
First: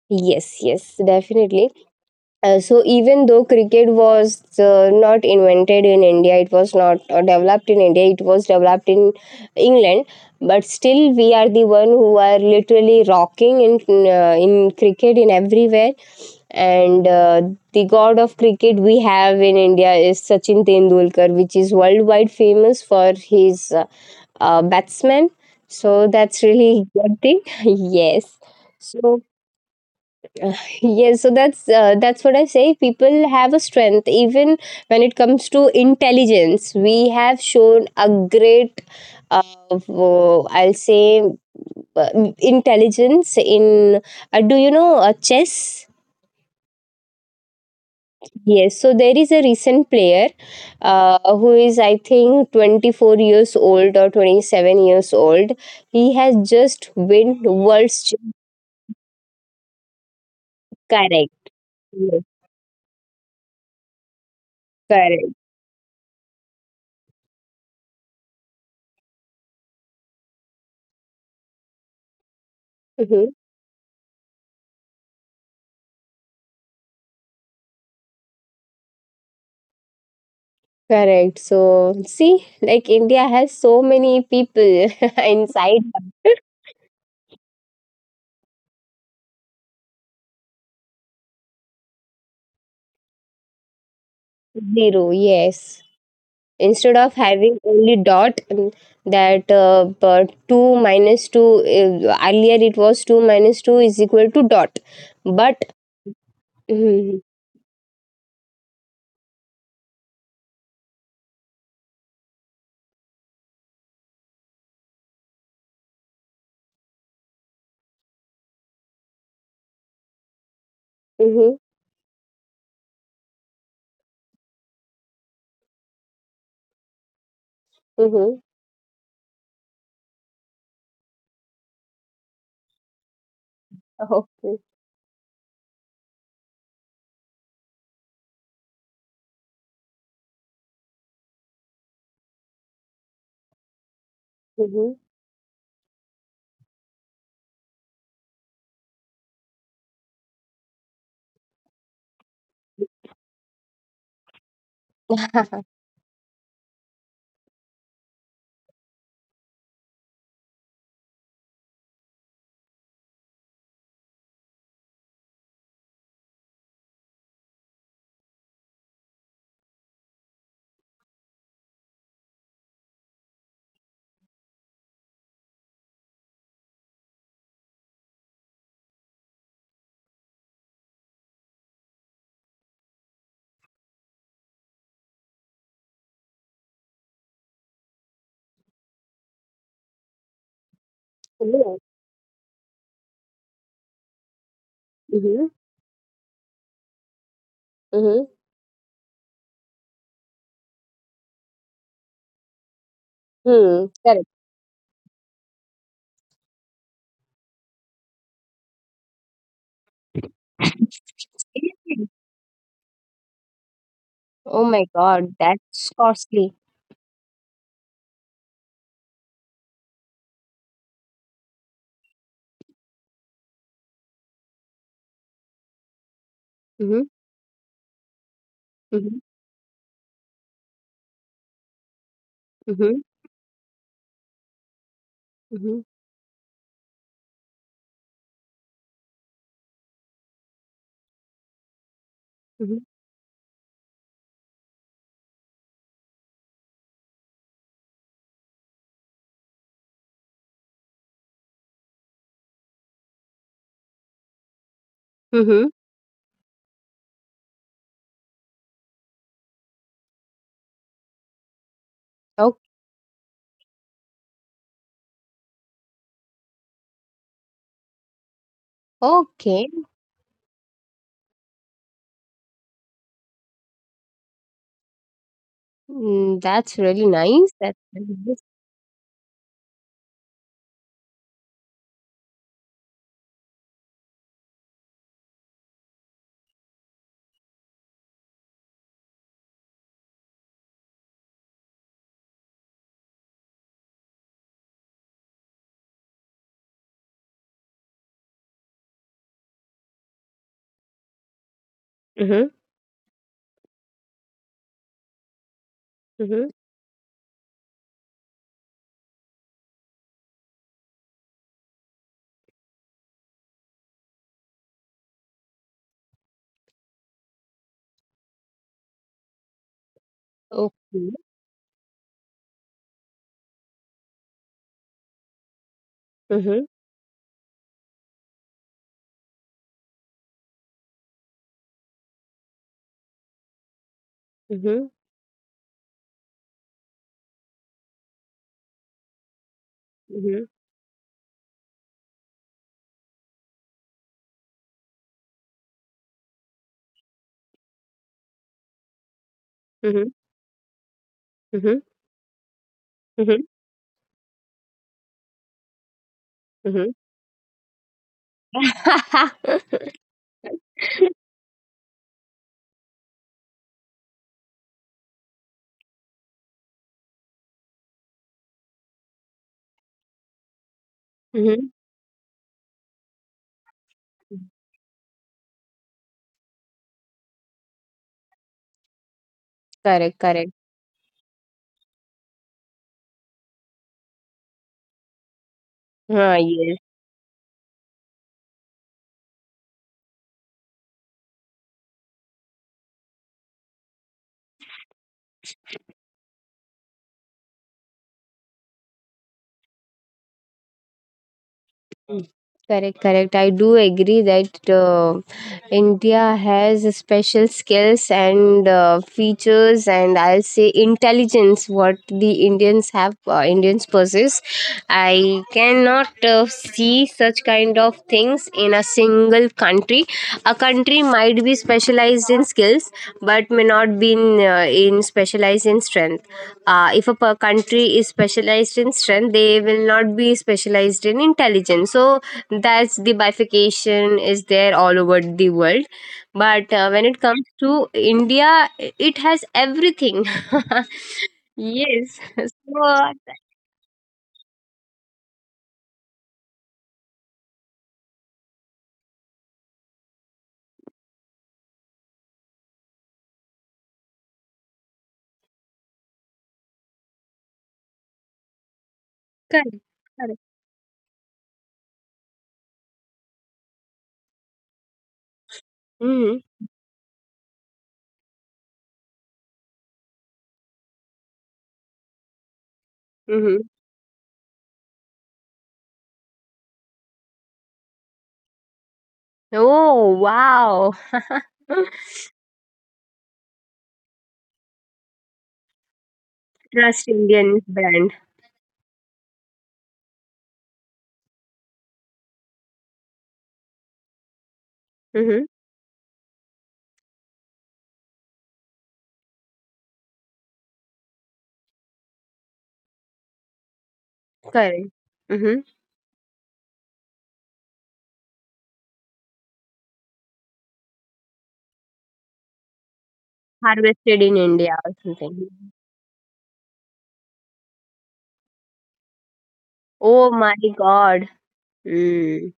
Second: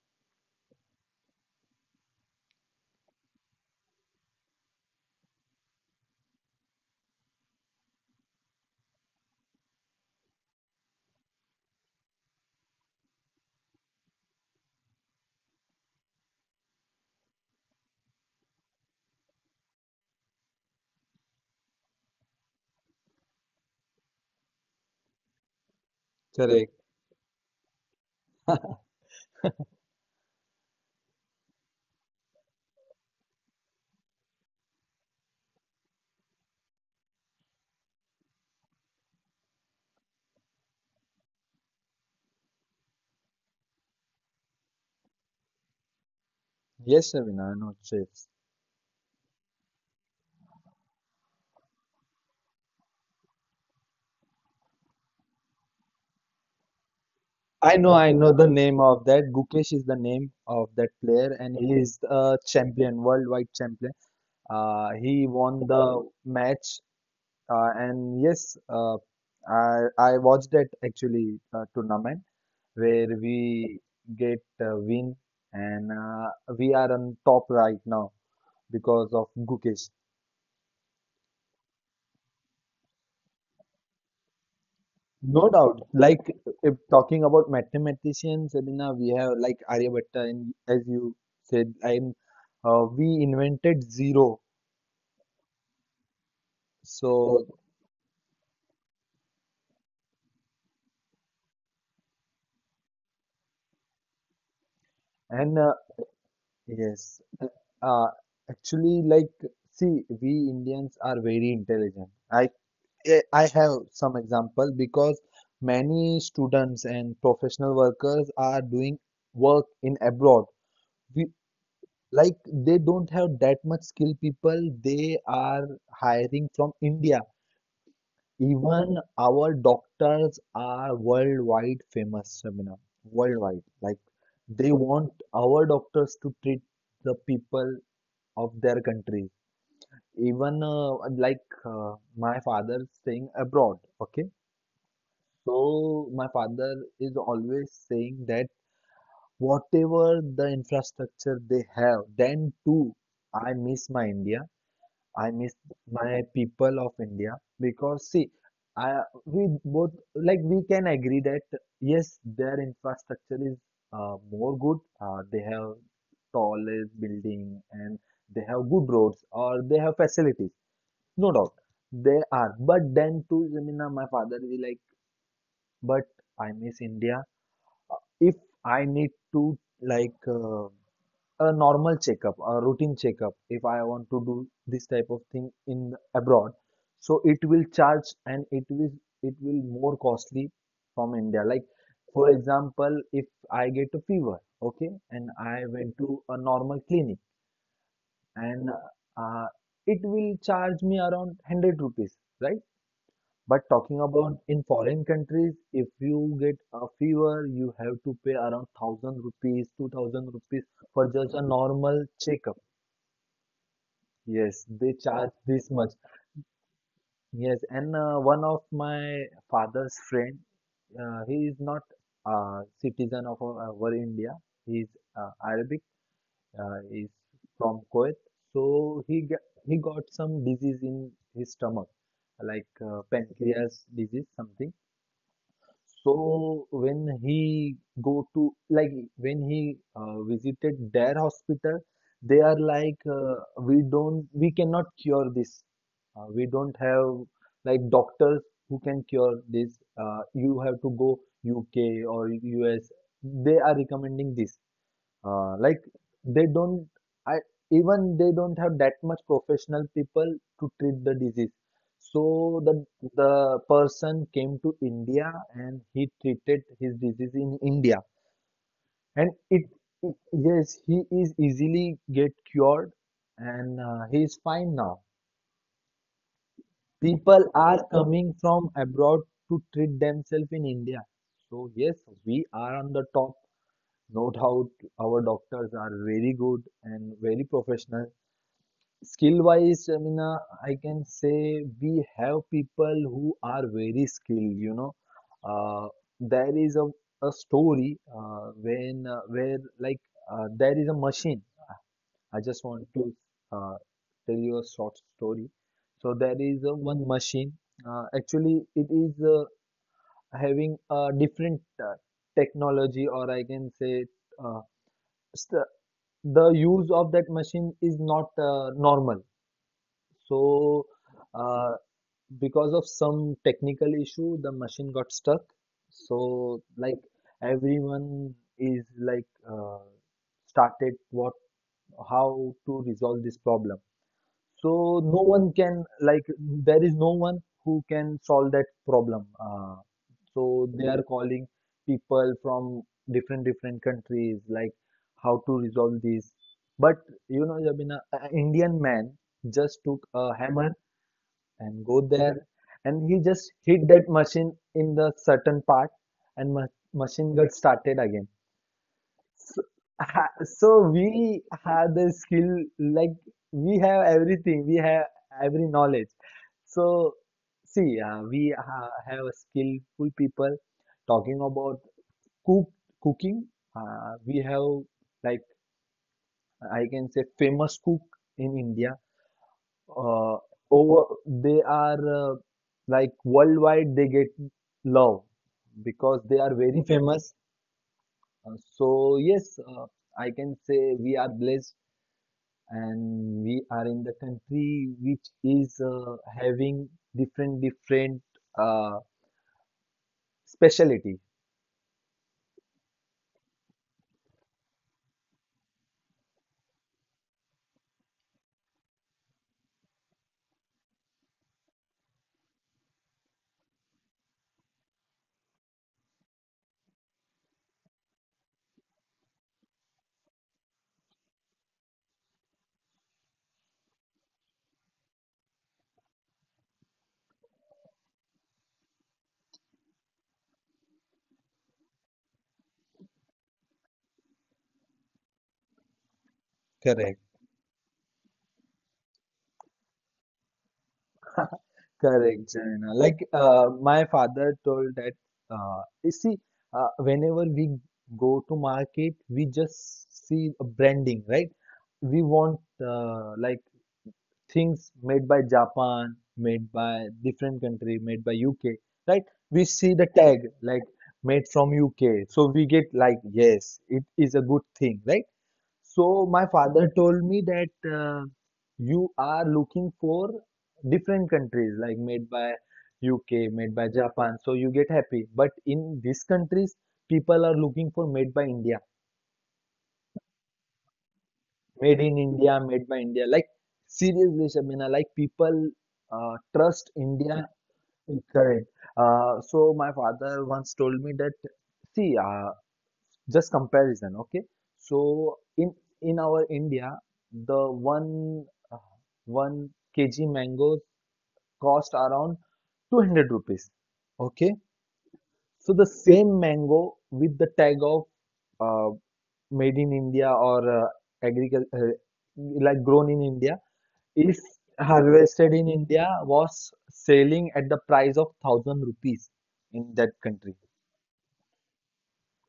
Yes, yes, definitely. So even though cricket was not invented in India, it was not developed in India. It was developed in England, but still we are the one who are literally rocking in cricket in everywhere. And the god of cricket we have in India is Sachin Tendulkar, which is worldwide famous for his batsman. So that's Correct. really good thing. Yes. So. Yes, so that's what I say, people have a strength. Even when it comes to intelligence, we have shown a great, I'll say uh, intelligence in do you know, chess? Yes, Avina, I know. Yes, so there is a recent player who is, I think, 24 years old or 27 years old. He has just win I know, world's Ch-. I know the name of that. Gukesh is the name of that Correct. player, and he is Yes, a champion, worldwide champion. He correct. won the match, and yes, I watched that actually tournament where Mm-hmm. we get win, and we are on top right now because of Gukesh. Correct. So, see, like India has so many people. No doubt. Inside. Like if talking about mathematicians, Sabina, we have like Aryabhatta, and as you said, and we invented zero. Zero. Yes. Instead of So having only dot and that, but 2 minus 2, earlier it was 2 minus 2 is equal to dot. and But, mm-hmm, yes, uh, actually, like see, we Indians are very intelligent. I have some example because many students and professional workers are doing work in abroad. We mm-hmm, Like they don't have that much skilled people. They are hiring from India. mm-hmm, Even our doctors are worldwide famous, Shamina. Worldwide. Like okay, they want our doctors to treat the people of their country. Even like my father staying abroad. Okay. mm-hmm, So my father is always saying that whatever the infrastructure they have, then too I miss my India. I miss my people of India because see, I we both like we can agree that yes, their infrastructure is more good. They have tallest building and they have good roads or they have facilities. No doubt, they are. But then too, I mean, my father will like, but I miss India. If I need to like. Uh, a normal checkup, a routine checkup, if I want to do this type of thing in abroad, so it will charge and it will more costly from India. Like mm-hmm, for example, if I get a fever, okay, and mm-hmm, I went to a normal clinic mm-hmm, and uh, it will charge me around 100 rupees, right? But hmm, talking correct. about in foreign countries, if you get a fever, you have to pay around 1000 rupees, 2000 rupees for just a normal Seriously? checkup. Yes, Oh my they charge God, this much. that's costly. Yes, and one of my father's friend, he is not a citizen of our India. He is Arabic. Uh, Mm-hmm, he's from Kuwait. So mm-hmm, he get, he got some disease in his stomach, like mm-hmm, pancreas disease, something. mm-hmm, So when he visited their hospital, they are like we cannot cure this. We don't have like doctors who can cure this. You have to go UK or US. They are recommending this mm-hmm, like they don't I even they don't have that much professional people to treat the disease, so mm. The person came to India and he treated his disease in India. And it, Okay. it yes, he is easily get cured, and he is fine now. Mm, that's really People nice. That's are really coming nice. from abroad to treat themselves in India. So yes, we are on the top, no doubt. Our doctors are very good and very professional. Skill wise, Amina, I can say we have people who are very skilled, you know. Uh, there is a story when where like there is a machine. I Mhm, just want to uh, tell you a short story. So there mhm. is a one machine. Actually, it is having a different technology, or I can say uh, st- the use of that machine is not normal. So, Okay. uh, because of some technical issue, the machine got stuck. So, Mhm, like everyone is like started what how to resolve this problem. mhm, So no one can like there is no one who can solve that problem. So mhm, they are calling people from different different countries like how to resolve this. But you know, Jabina, an Indian man just took mhm, a hammer mhm, and go there and he mhm, just hit that machine in the certain part, and ma mhm. machine got started again. So, so we have the skill. Like we have everything, we have every knowledge. So see, we have a skillful people. Talking Mhm. about cook cooking, we Mhm. have, like, I can say famous cook in India. Correct, Uh, correct. over they are like worldwide they get love because Ah, they are yes. very famous. So yes, uh, I can say we are blessed, and we are in the country which is having different different uh, speciality. Correct, correct. I do agree that, India has special skills and features, and I'll say intelligence. What the Indians have, Indians possess. I cannot see such kind of things in a single country. A country might be specialized in skills, but may not be in, specialized in strength. If a per country is specialized in strength, they will not be specialized in intelligence. So that's the bifurcation is there all over the world. But when it Correct. comes to India, I- it has everything. Yes. Correct, So, Jaina. Like my father told that you see, whenever we go to market, we just see a branding, right? We want like things made by Japan, made by different country, made by UK, right? We correct. see the Correct. tag like made from UK, so we get like yes, it is a good thing, right? So Hmm. my father told me that you are looking for different countries like made by UK, Hmm. made by Japan. So you get happy. But in these countries, people are looking for made by India, Oh wow! made in India, made by India. Like seriously, Shabina, like people trust Trust India. Indian brand. Correct. So my father once told me that, see, just comparison, okay, Hmm. so in our India, the one uh, one kg mango cost around 200 rupees, okay. Correct. Hmm. So the same mango with the tag of uh, made in India, or agriculture like grown in India, Harvested in is India or something. harvested in India, was selling at the price of 1000 rupees in that Oh my country. God. Mm.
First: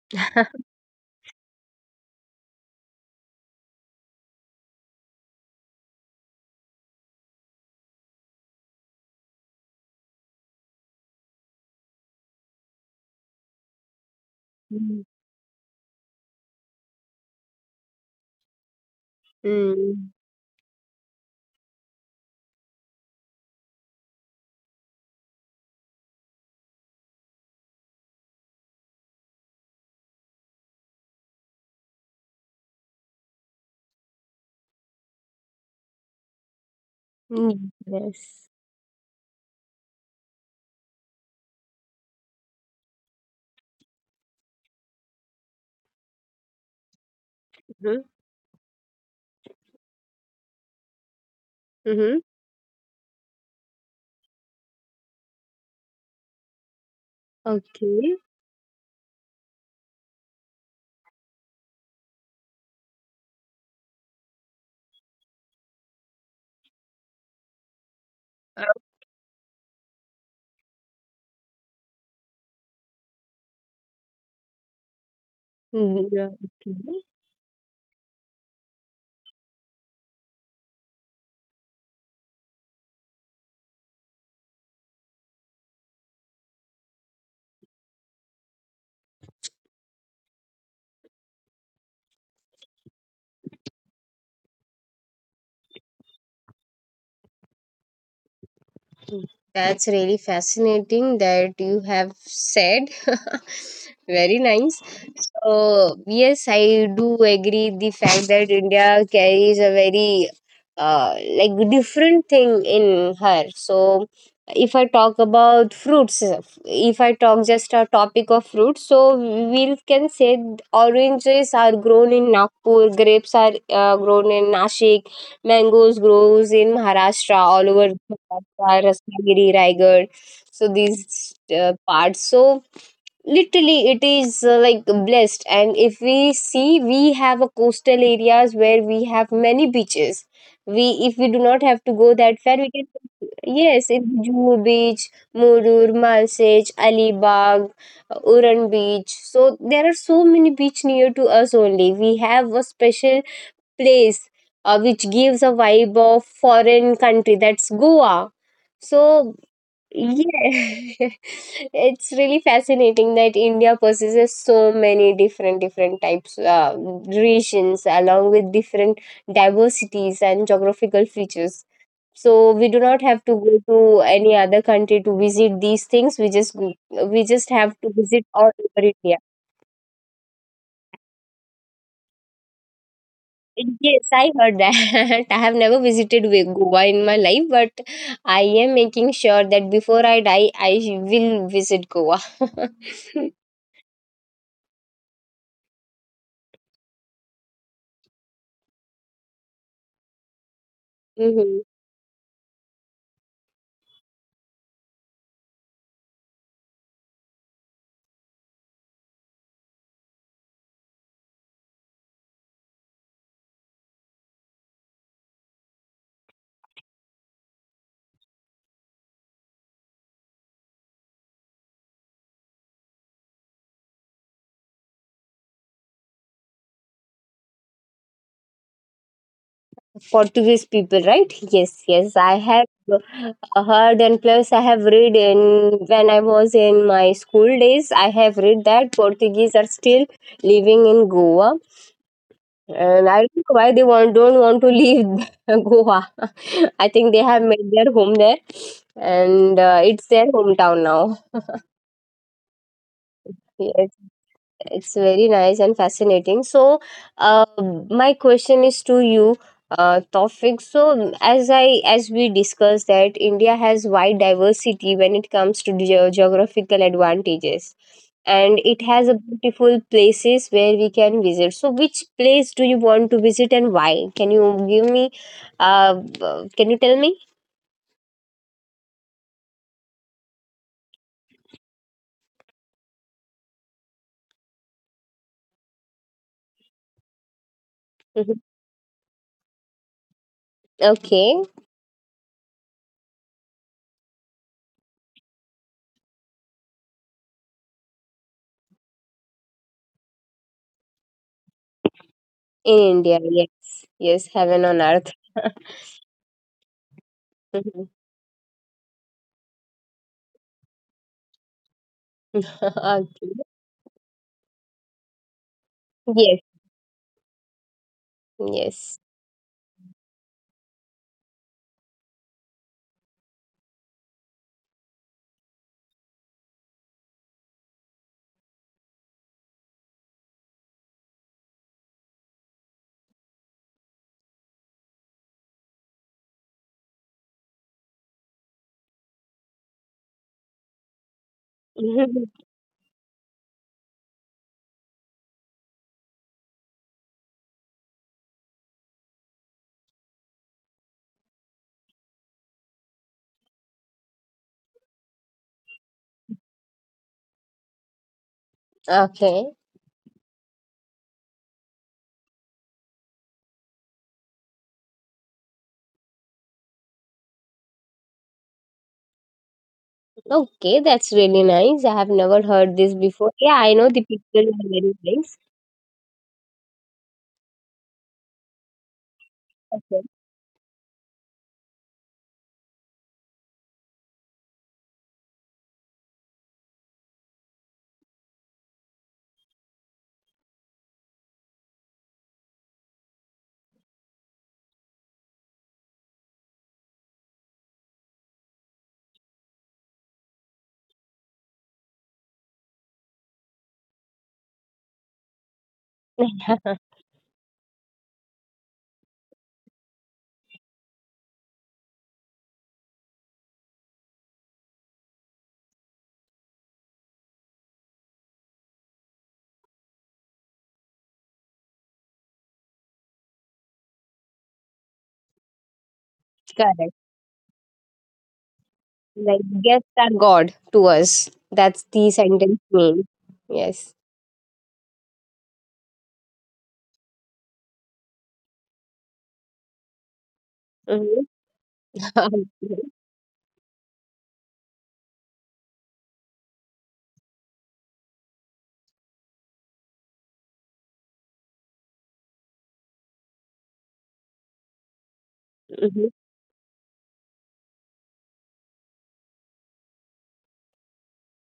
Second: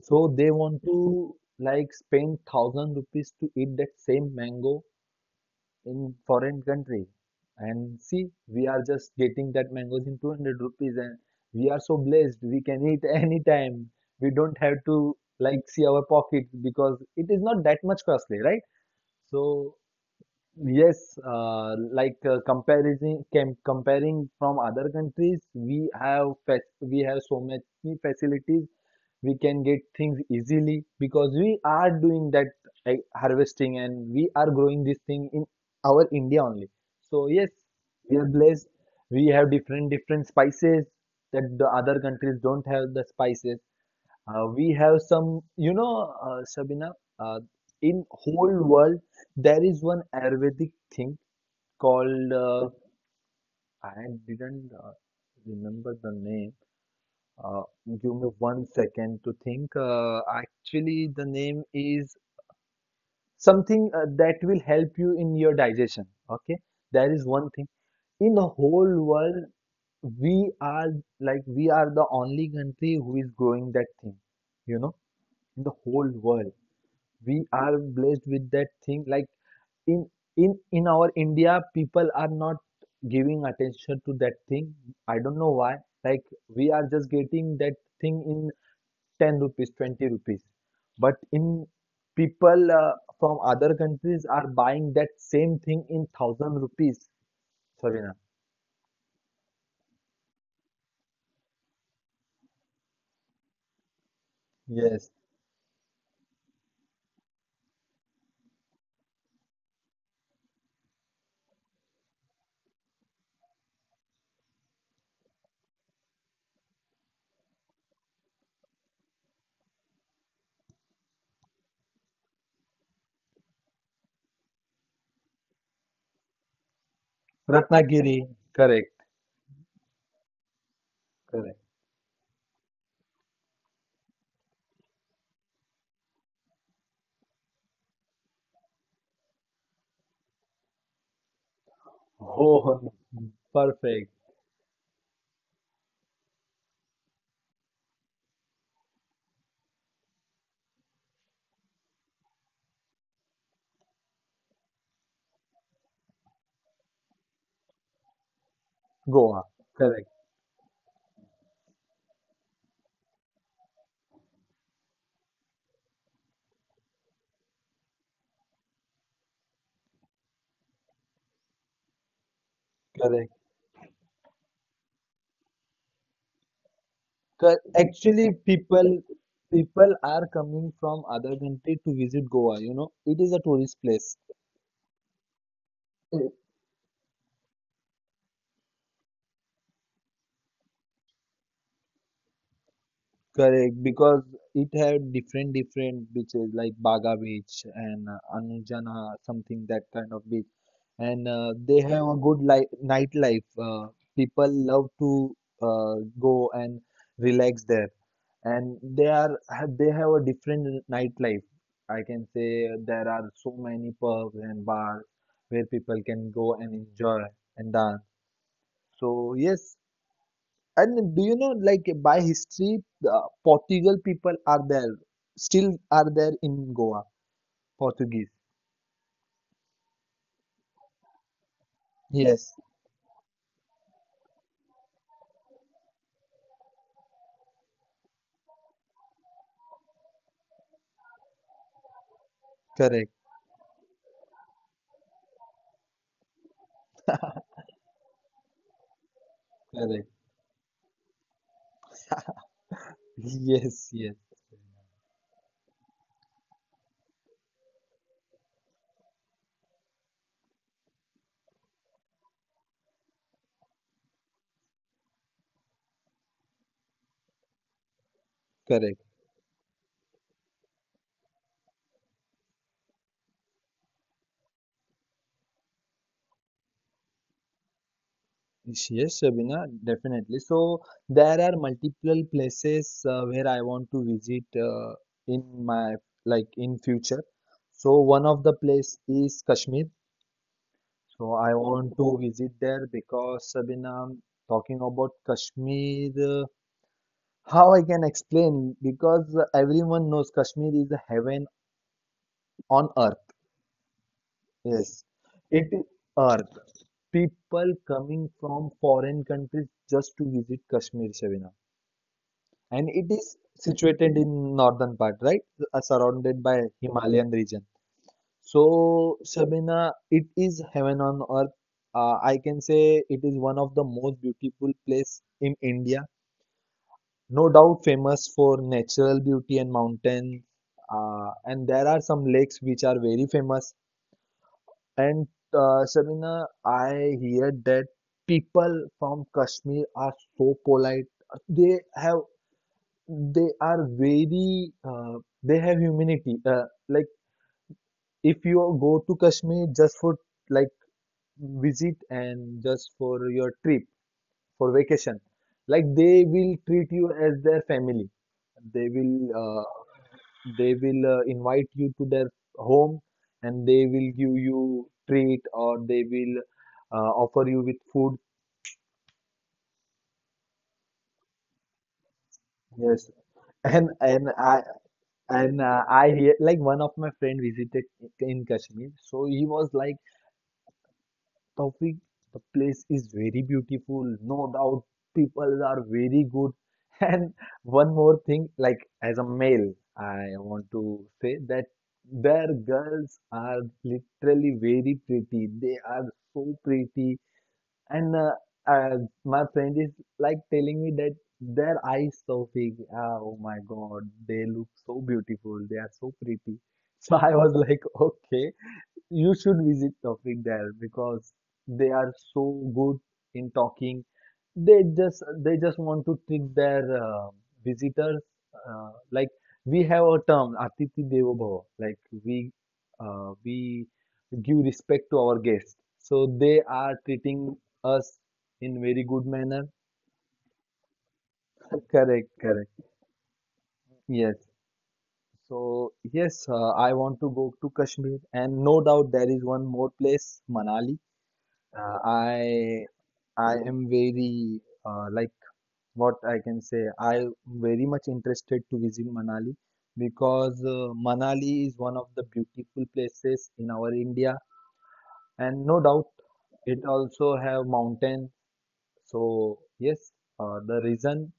So they want to like spend 1000 rupees to eat that same mango in foreign country. And see, we are just getting that mangoes in 200 rupees and we are so blessed. We can eat anytime. We don't have Mm. to like see our pockets because it is not that much costly, right? So Mm. yes, like comparison, com comparing from other countries, we have fac we have so much facilities. We can get things easily because we are doing that harvesting and we are growing this thing in our India only. So yes, Mm. we are Yes. blessed. We have different different spices that the other countries don't have the spices. We have some, you know, Sabina, uh, Mm-hmm. in whole world there is one Ayurvedic thing Mm-hmm. called I didn't remember the name. Uh, give Okay. me 1 second to think. Actually, the name is something that will help you in your digestion. Okay, there is one thing in the Uh, whole world, we are we are the only country who is growing that thing. You know, in the mm, whole yeah, world okay. we are blessed with that thing. Like in in our India, people are not giving attention to that thing. I don't know why. Like we are just getting that thing in 10 rupees, 20 rupees, but in people from other countries are buying that same thing in 1000 rupees, Sabina. That's really fascinating that you have said. Very nice. Yes. So, yes, I do agree the fact that India carries a very, like different thing in her. So, if I talk about fruits, if I talk just a topic of fruits, so we can say oranges are grown in Nagpur, grapes are grown in Nashik, mangoes grows in Maharashtra, all over Ratnagiri. Correct, Maharashtra, Ratnagiri, Raigad. So these correct. Parts. So literally, it is like blessed. And if we see, we have a coastal areas where we have many beaches. We, if we do not have to go that far, we can, Oh, yes, in perfect. Juhu Beach, Murur, Malsej, Alibag, Uran Beach. So there are so many beach near to us only. We have a special place which gives a vibe of foreign country. That's Goa. So Goa. Correct, yeah. It's really fascinating that India possesses so many different different types, regions along with different diversities and geographical features. So we do not have correct. to go to any other country to visit these things. We just Cause have to visit actually, all over India. people are coming from other country to visit Goa. You know, it is a tourist Yes, place. I heard that. I have never visited Ve- Goa in my life, but I am making sure that before I die, I will visit Goa. Correct, because it had different different beaches like Baga Beach and Anujana, something that kind of beach, and Mhm. they have a good life nightlife. People love to uh, go and relax there. And they have a different nightlife. I can say there are so many pubs and bars where people can go and enjoy and dance. So yes, and do you know like by history, the Portugal people are there, still are there in Goa, Portuguese. Portuguese people, right? Yes, yes. I Yes, have heard, and plus, I have read in, when I was in my school days, I have read that Portuguese are still living in Goa. And correct, I don't know why they want, don't want to leave Goa. I think they have made their home there, and it's correct. their hometown now. Yes. Yes, yes, It's very nice and fascinating. So, uh, my question is to you, Tawfiq. So, as I, as we discussed that India has wide diversity when it comes to ge- geographical advantages, and it correct. has a beautiful places where we can visit. So, which place do you want to visit and why? Can you give me? Can you tell me? Yes, Shabina, definitely. So there are multiple places where I want to visit in my in future. So one Mhm. of the place is Kashmir. So Okay, I want to visit there because, Sabina, talking about Kashmir, how I can explain? Because everyone knows Kashmir is a heaven in on India. earth. Yes, yes, heaven on Yes, earth. it is earth. People coming from foreign countries just to visit Kashmir, Sabina. And it Okay. is situated in northern part, right? Yes, Surrounded by Himalayan region. yes. So, Shabina, it is heaven on earth. I can say it is one of the most beautiful place in India. No doubt famous for natural beauty and mountain. And there are some lakes which are very famous. And Shabina, I hear that people from Kashmir are so polite. They have Mhm. they are very they have humanity. Uh, like if you go to Kashmir just for like visit and just for your trip for vacation, like they will treat you as their family. they will Okay. uh, they will invite you to their home and they will give you treat, or they will offer you with food. Okay, that's really nice. I have never heard this Yes. before. Yeah, I know and the and people are I very nice. and I hear like one of my friend visited in Kashmir, so he was Okay. like, Taufik, the place is very beautiful, no doubt. People are very good. And one more thing, like as a male, I want to say that their girls are literally very pretty. They are so pretty. And uh, my friend is like telling me that their eyes, so big. Oh my God, they look so beautiful. They are so pretty. Uh-huh. So I was like, okay. You should visit Tofik there because they are so good in talking. They just want to trick their visitors. Like we have a term, Atithi Devo Bhava. Like we we give respect to our guests. So they Correct. are treating us in very good Like manner. guests are God to us. That's the Correct, sentence correct. mean. Yes. Yes. So yes, I want to go to Kashmir, and no doubt there is one more place, Manali. Mm-hmm. Uh, I I am very uh, like what I can say. I very much interested to visit Manali because Manali is one of the beautiful places in our India, and no Mm-hmm. doubt it also have mountain. So yes, the reason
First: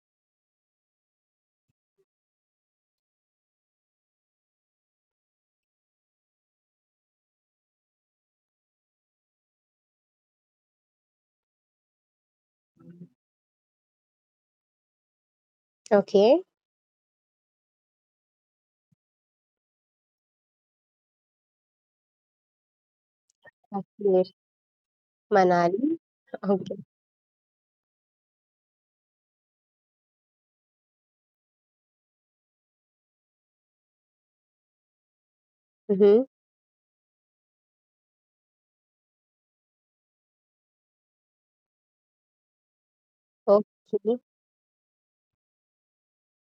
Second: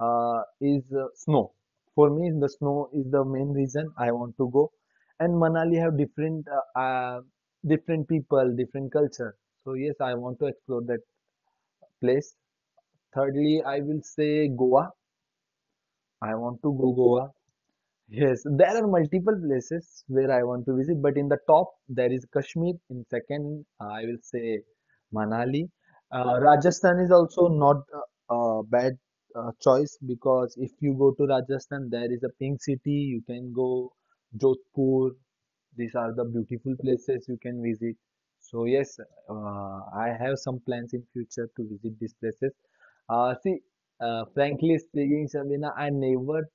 is snow. For me, the snow is the main reason I want to go. And Manali have different different people, different culture. So yes, I want to explore that place. Thirdly, I will say Goa. I Okay. want to go Goa. Yes, there are multiple places where I want to visit, but in the top there is Kashmir. In second, I will Kashmir, say Manali. Manali. Okay. Rajasthan is also not a bad choice because if you go to Rajasthan, there is a pink city. You can go Jodhpur. These are Mm-hmm. the beautiful places you can visit. So yes, I have some plans in future to visit these places. Uh, see, Okay. uh, frankly speaking, Shabina, I never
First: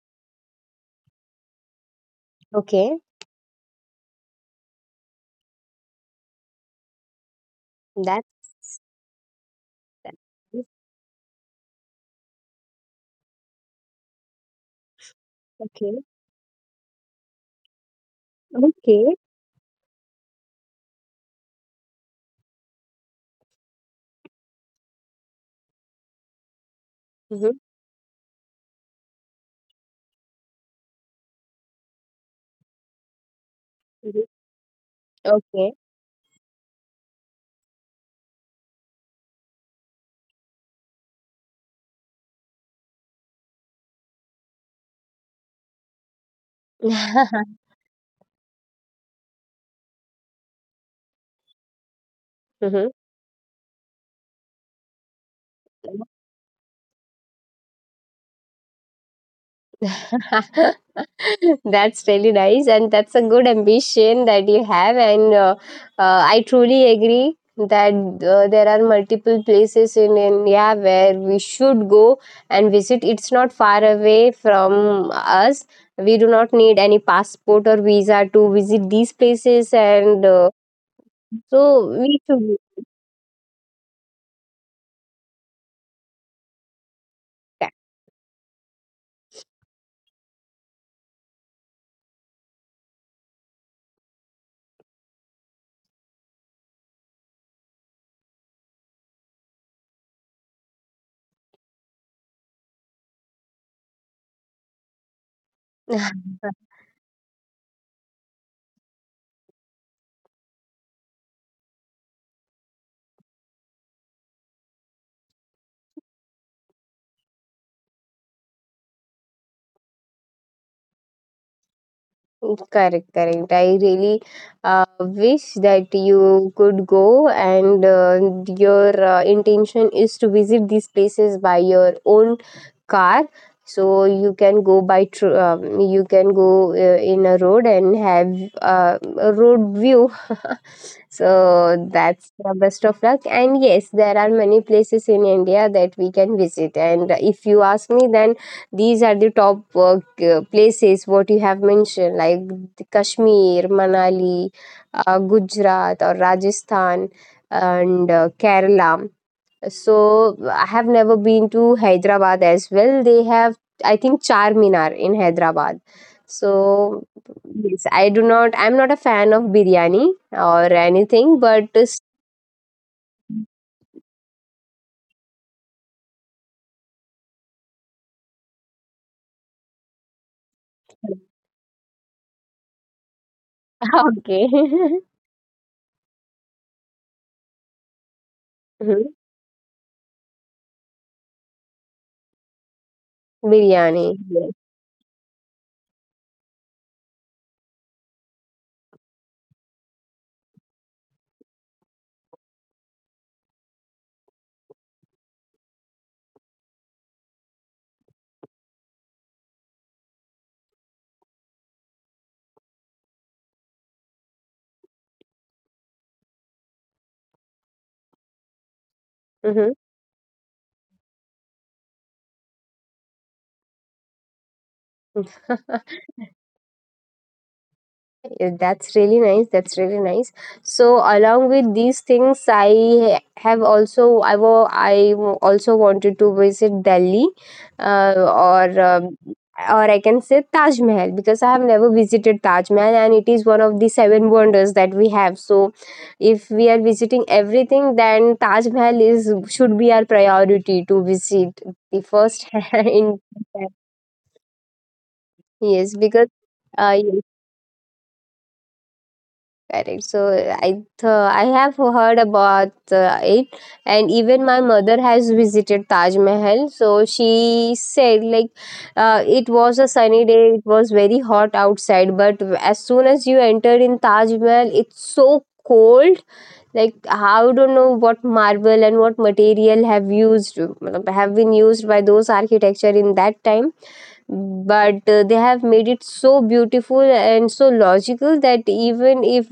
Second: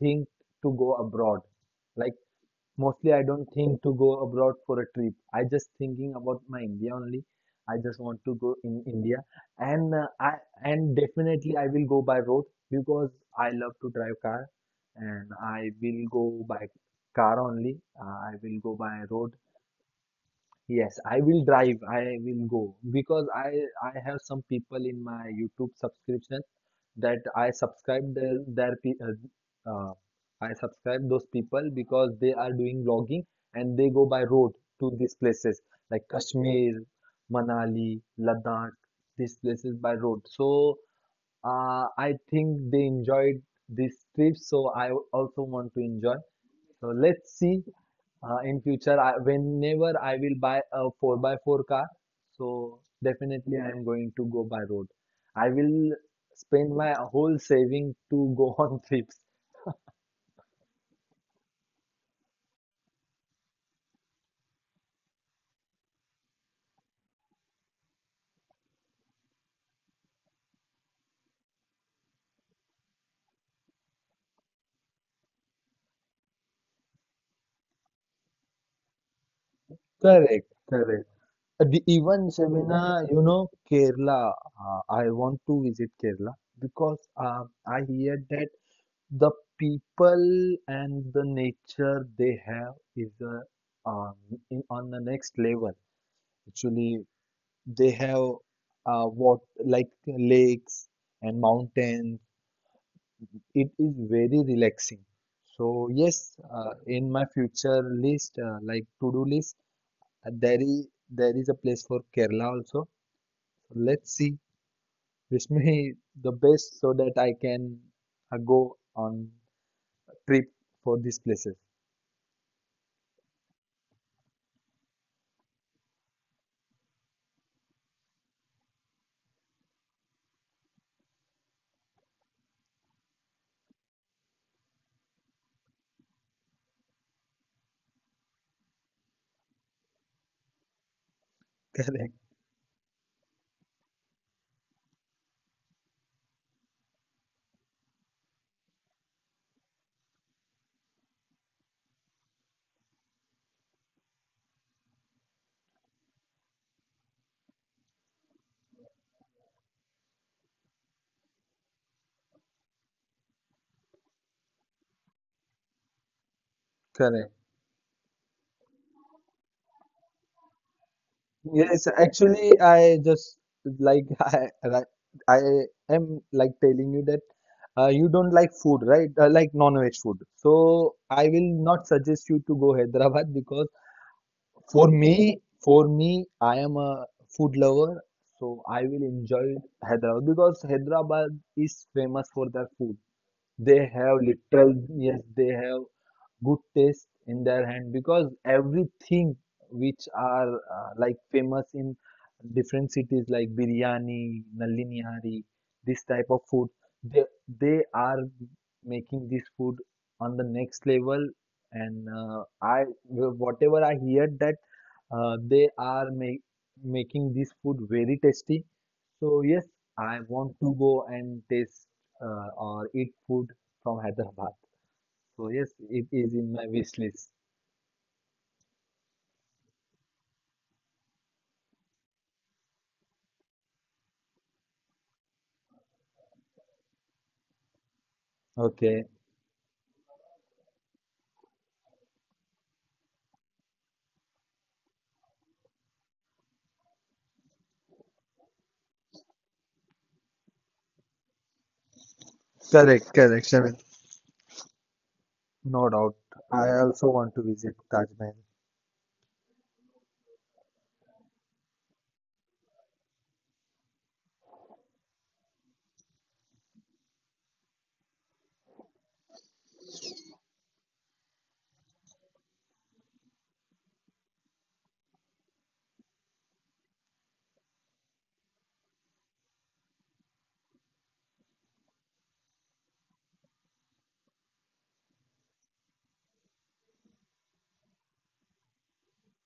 think to go abroad. Like Okay. mostly I don't think to go abroad for a trip. I just thinking about my India only. I just want That's to go in India and that. I and definitely I will go by road because I love to drive car and I Okay. will go by car only. I will go Okay. by road. Yes, I will drive. I will go because I have some people in my YouTube subscription that I Mm-hmm. subscribe I subscribe those people because they are doing vlogging and they go Mm-hmm. by road to these places Okay. like Kashmir, Manali, Ladakh, these places by road. So I think they enjoyed this trip, so I also want to enjoy. So let's see in future. I, whenever I will buy a 4 by 4 car, so Mm-hmm. definitely I am going to go by road. I will spend my whole saving to go on trips. That's really nice, and that's a good ambition that you have. And, I truly agree that there are multiple places in India where we should go and visit. It's not far away from us. We do not need any passport or visa to visit these places. And, Correct, correct. So we Even should do Shabina, you know, Kerala. I want to visit Kerala because that. I hear that the people and the nature they have is in, on the next level. Actually, they have what like lakes and mountains. It is very relaxing. So yes, in my future list, like to-do list, there is a place for Kerala also. So, let's see, wish me the best so that I can go on trip for these places. Correct, correct. I really wish that you could go, and your intention is to visit these places by your own car. So you can go by tr- you can go in a road and have a road view. So Correct, that's the best of luck. And yes, there are many places in India that we can visit. And if you ask me, then these are the top places what you have mentioned, like Kashmir, Manali, Gujarat, or Rajasthan, and Kerala. So I have never been to Hyderabad as well. They have, I think, Charminar in Hyderabad. So correct. yes, I do not. I'm not a fan of biryani or anything, but Yes, s-. actually, I just like I like I am like telling you that you don't like food, right? Like non-veg food. So I will not suggest you to go Hyderabad because Okay. For me, I am a food lover, so I will Mhm. enjoy Hyderabad because Hyderabad is famous for their food. They Biryani. have Yes. literal, yes, they have good taste in their hand because everything which are like famous in different cities like biryani, nalinihari, this type of food, they they are making this food on the next level. And I whatever I hear that uh, they are make, making this food very tasty. So yes, I want to go and taste or eat food from Hyderabad. Hmm. So yes, it is in my wish list. Yeah, that's really nice. That's really nice. So along with these things, I have also, I wa- I also wanted to visit Delhi, uh, or um, Okay, or I can say Taj Mahal, because I have never visited Taj Mahal and it is one of the seven wonders that we have. So if we are visiting everything, then Taj Mahal is should be our priority to visit the first. correct, In, correct, Shamil. No yes, doubt. because. I Uh, also want to visit Taj Mahal. Correct. So I, th, I have heard about it, and even my mother has visited Taj Mahal. So she said like, it was a sunny day. It was very hot outside, but as soon as you entered in Taj Mahal, it's so cold. Like how, don't know what marble and what material have used मतलब, have been used by those architecture in that time, but they have made it so beautiful and so logical that even if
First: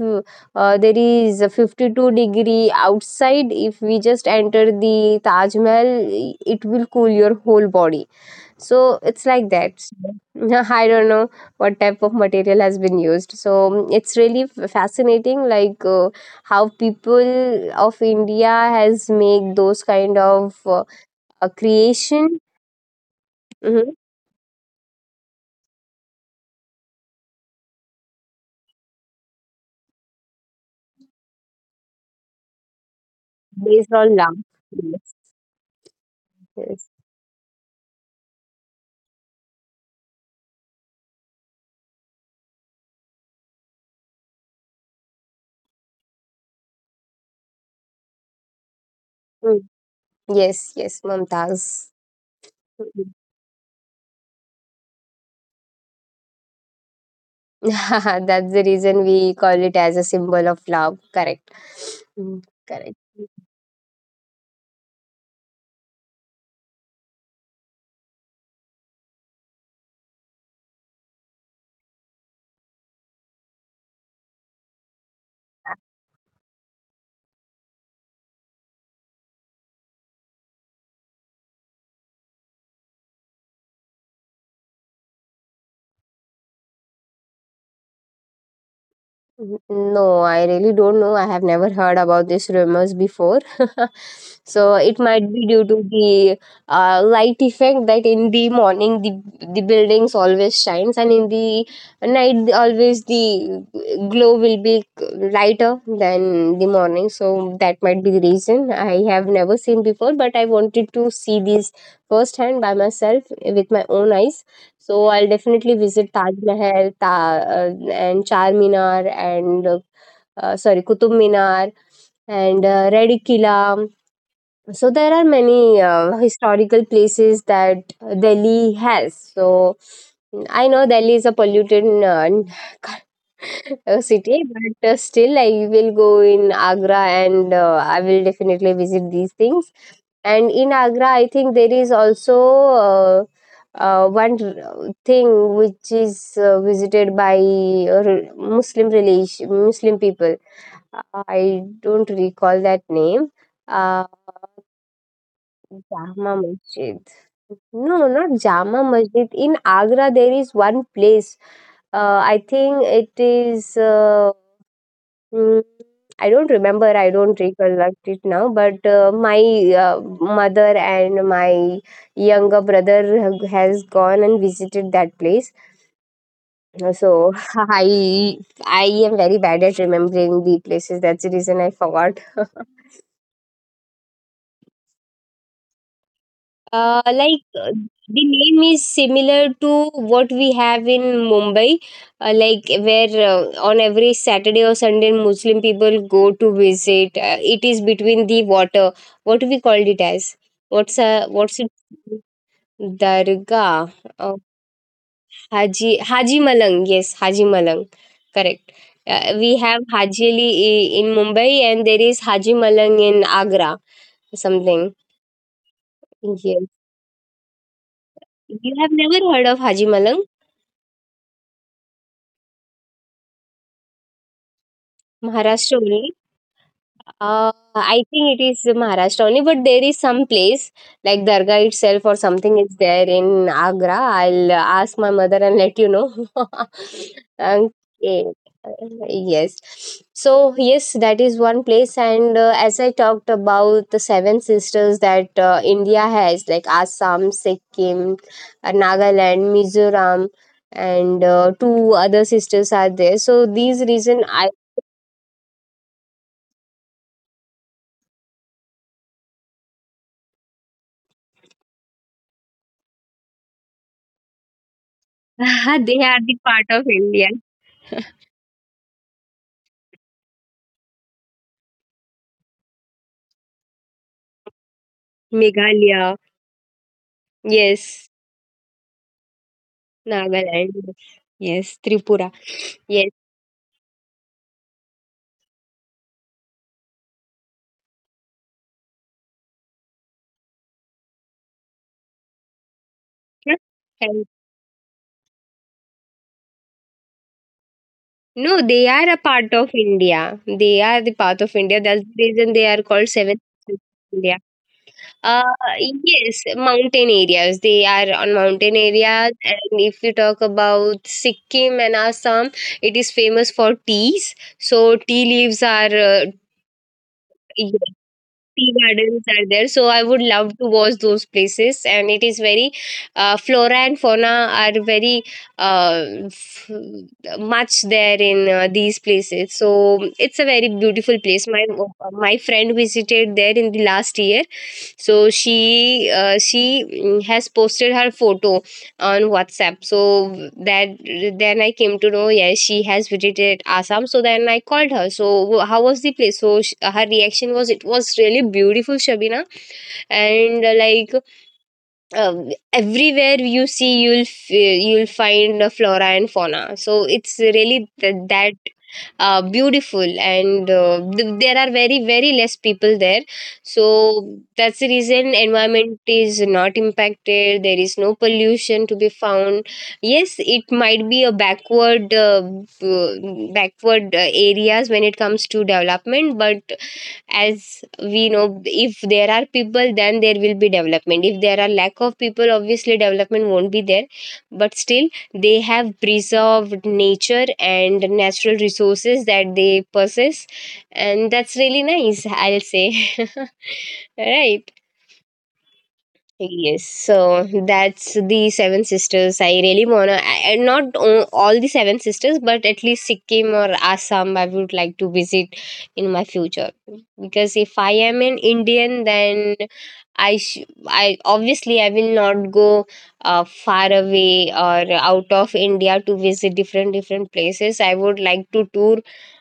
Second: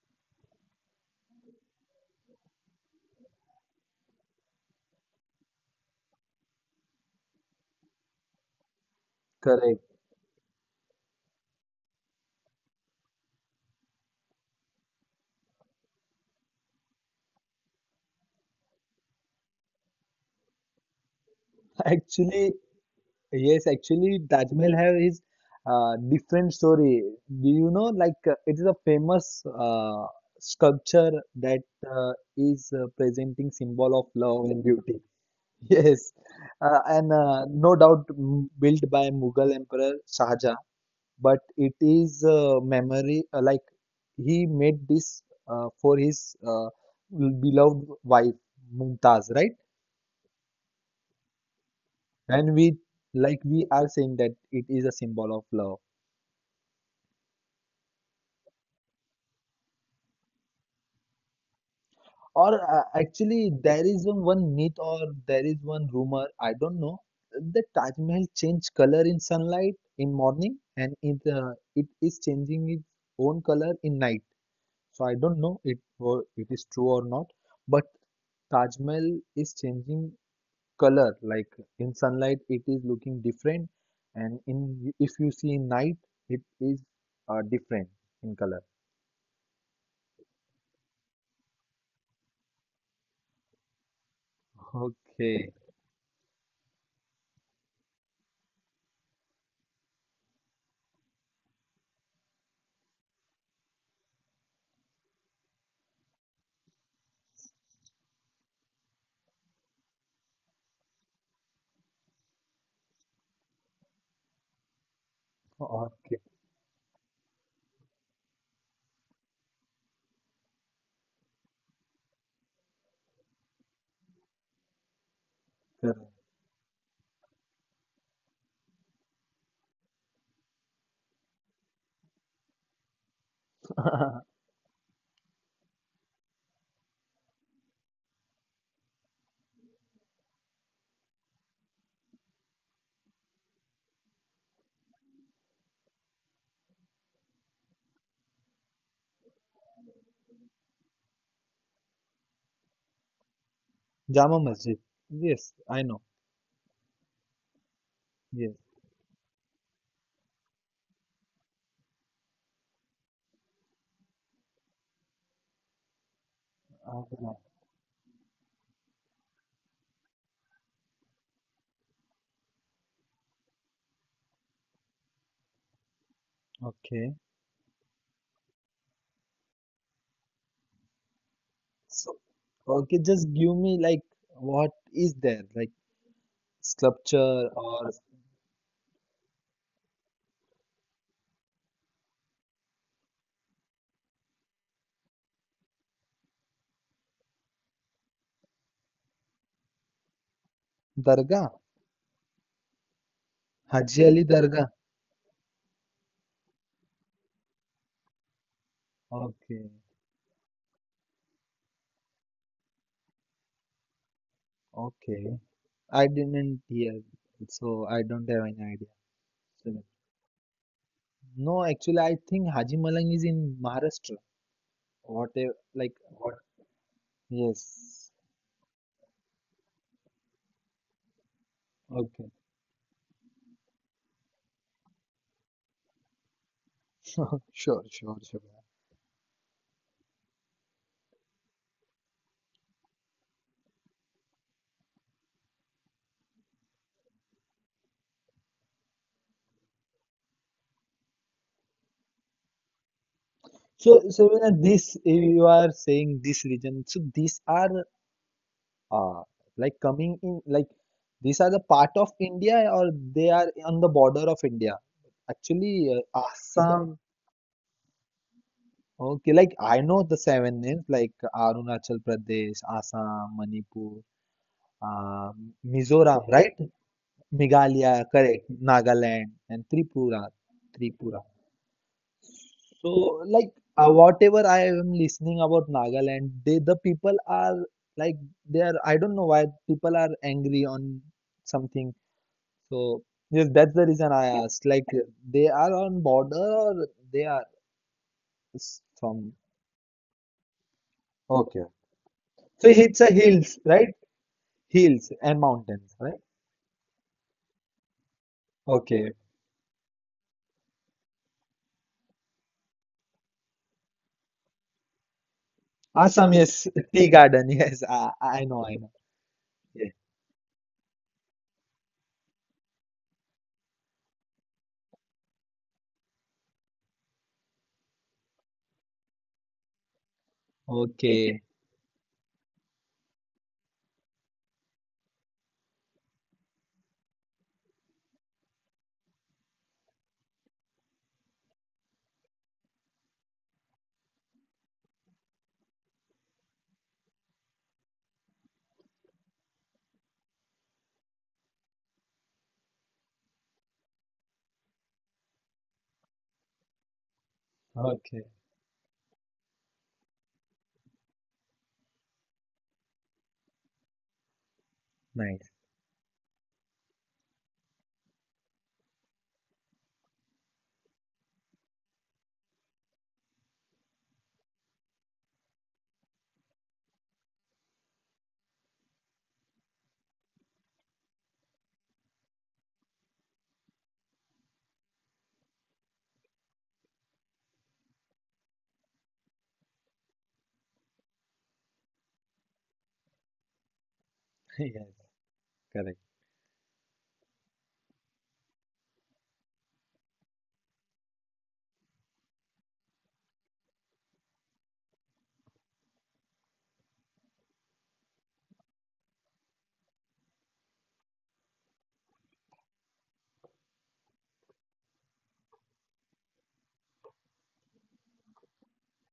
there is a 52-degree outside, if we just enter the Taj Mahal, it will cool your whole body. So it's like that. Correct. So, I don't know what type of material has been used. So it's really f- fascinating, like, how people of India has made those kind of a creation. Actually, yes, Mhm, actually, Taj Mahal have his different story. Do you know, like, it is a famous sculpture that is presenting based symbol of on love, love and beauty. yes, Yes, uh, yes. and uh, no doubt built by Mughal Emperor Shah Jahan. But it is memory like he made this for his beloved wife Mumtaz, Mm. right? Yes, yes, Mumtaz. And we Mm. like we are saying that it is a symbol of love. That's the reason we call it as a symbol of love. Correct. Mm, Or correct. actually, there is one myth or there is one rumor, I don't know, the Taj Mahal changed color in sunlight in morning and it is changing its own color in night. So I don't know it is true or not, but Taj Mahal is changing color like in sunlight it is looking different and in if you see in night it is different in color. N- No, I really don't know. I have never heard about these rumors before. So it might be Okay. due to the light effect, that in the morning the buildings always shines and in the night always the glow will be lighter than the morning. So that might be the reason. I have never seen before, but I wanted to see these firsthand by myself with my own eyes. So I'll definitely visit Okay. Taj Mahal, Ta-, and Charminar, and sorry, Qutub Minar, and Red Killa. So there are many Correct. historical places that Delhi has. So I know Delhi is a polluted a city, but still I will go in Agra and I will definitely visit these things. And in Agra, I think there is also uh, one r- thing which is visited by Muslim relation Muslim people. I don't recall that name. Uh, Jama Masjid. Yes, I know. Jama Masjid. No, not Yes. Jama Masjid. In Agra, there is one place. I think it is. Mm, I don't remember, I don't Agra. recollect it now, but my mother and my younger brother has gone and visited that place. So Okay, I I am very bad at remembering the places. That's the reason I forgot. so okay, just give me like what is there, like Uh, like sculpture uh, or the name is similar to what we have in Mumbai, like where on every Saturday or Sunday Muslim people go to visit. It is between the water. What we called it as? What's, what's it? dargah? Dargah. Haji Uh, Ali Dargah. Haji Malang. Yes, Haji Malang. Correct. We have Okay. Haji Ali I- in Mumbai, and there is Haji Malang in Agra. Something. Okay, I Yes. didn't hear, so I don't have You any have never heard of Haji idea. Malang? No, actually, I think Haji Malang is in Maharashtra. What a, Maharashtra only. like, what? I Yes. think it is Maharashtra only, but there is some place like Dargah itself or Okay. something is there in Agra. I'll ask my mother and let you know. Sure, sure, Okay. sure. Yes. So, yes, that is one place. And as I talked about the seven sisters that India has, like Assam, Sikkim, Nagaland, Mizoram, and two other sisters are there. So, these So, reason so I, when this you are saying this region, so these are uh, like coming in, like these are the part of India or they are on the border of India? they are Actually, the part of Assam. India. Okay, like I know the seven names like Arunachal Pradesh, Assam, Manipur, uh, Meghalaya, Mizoram, right? yes. Meghalaya, correct, Nagaland and Tripura, Nagaland, Tripura. yes. Tripura, yes. So like whatever I am listening about Nagaland, they the people are like they are. I don't know why people are angry on something. So yes, that's the And reason I asked. Like they are on border or they are no, they are a part from. of India. They are the part of India. Okay. That's the reason they are So called it's a seven sisters hills, of right? India. Hills Uh, and mountains, right? yes, mountain areas. They are on mountain areas. Okay. And if you talk about Sikkim and Assam, it is famous for teas. So tea leaves are Assam, yes. Tea garden, yes. I tea know, I know. gardens are there. So I Yeah. would love to watch those places. And it is very, flora and fauna are very much there in these places. So it's a very beautiful place. Okay. My friend visited there in the last year. So she, she, mm, has posted her photo on WhatsApp. So that, then I came to know, yes, she has visited Assam. So then I called her. So how was the place? So sh- her reaction was, it was really beautiful, Shabina. And uh, everywhere you see, you'll f- you'll find a flora and fauna. So it's really th- Okay. that, beautiful. And there are very very less people there. So that's the reason Nice. environment is not impacted. There is no pollution to be found. Yes, it might be a backward, backward areas when it comes to development. But as we know, if there are people then there will be development. If there are lack of people, obviously development won't be there. But still they have preserved nature and natural resources that they possess. And that's really nice, I'll say. Right. Yes, correct, Yes, so that's the Seven Sisters. I really wanna, not all the Seven Sisters, but at least Sikkim or Assam, I would like to visit in my future. Because if I am an Indian, then I, sh- I obviously I will not go far away or out of India to visit different different places. I would like to tour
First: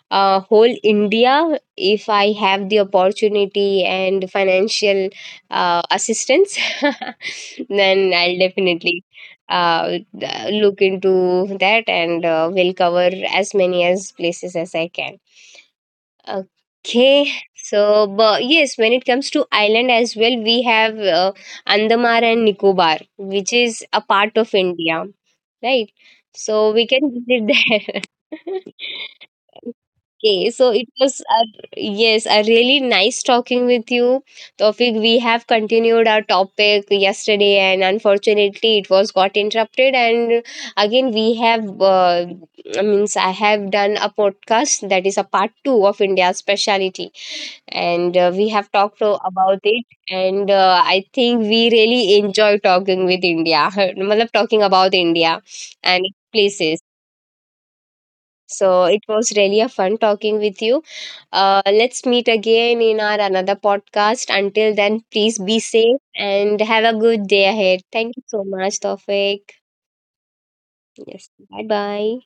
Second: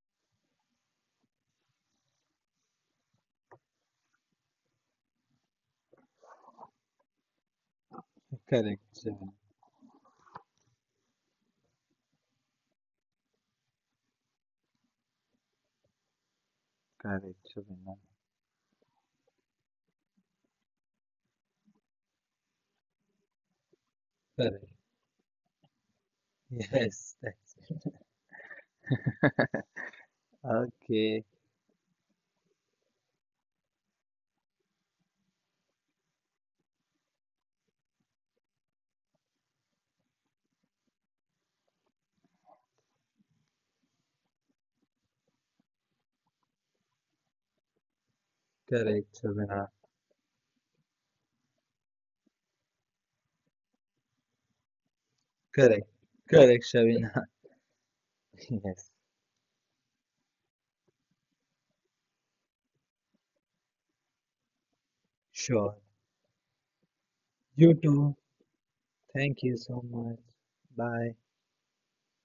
whole India if I have the opportunity and financial assistance. Then I'll correct, definitely Shivana, look into that and will cover as many as places as I can. Okay, correct, Shivana, so but yes, when it comes to island as well, we have Andamar and Nicobar, which is a part of correct. India, right? So we can Yes, visit that's it. there. Okay, so it was Okay, a, yes, a really nice talking with you, Tofik. We have continued our topic yesterday, and unfortunately, it was got interrupted. And again, we have, I means, I have done a podcast that is a part two of India's speciality, and we have talked correct, about Shivana, it. And I think we really enjoy talking with India, मतलब talking about India correct, and correct, places. Shivana. So Yes, it was really a fun talking with you. Let's meet again in our another podcast. Until then, please be sure. safe and have a good day You ahead. Thank too. you so much, Thank Tofik. you so much. Bye. Yes, bye bye.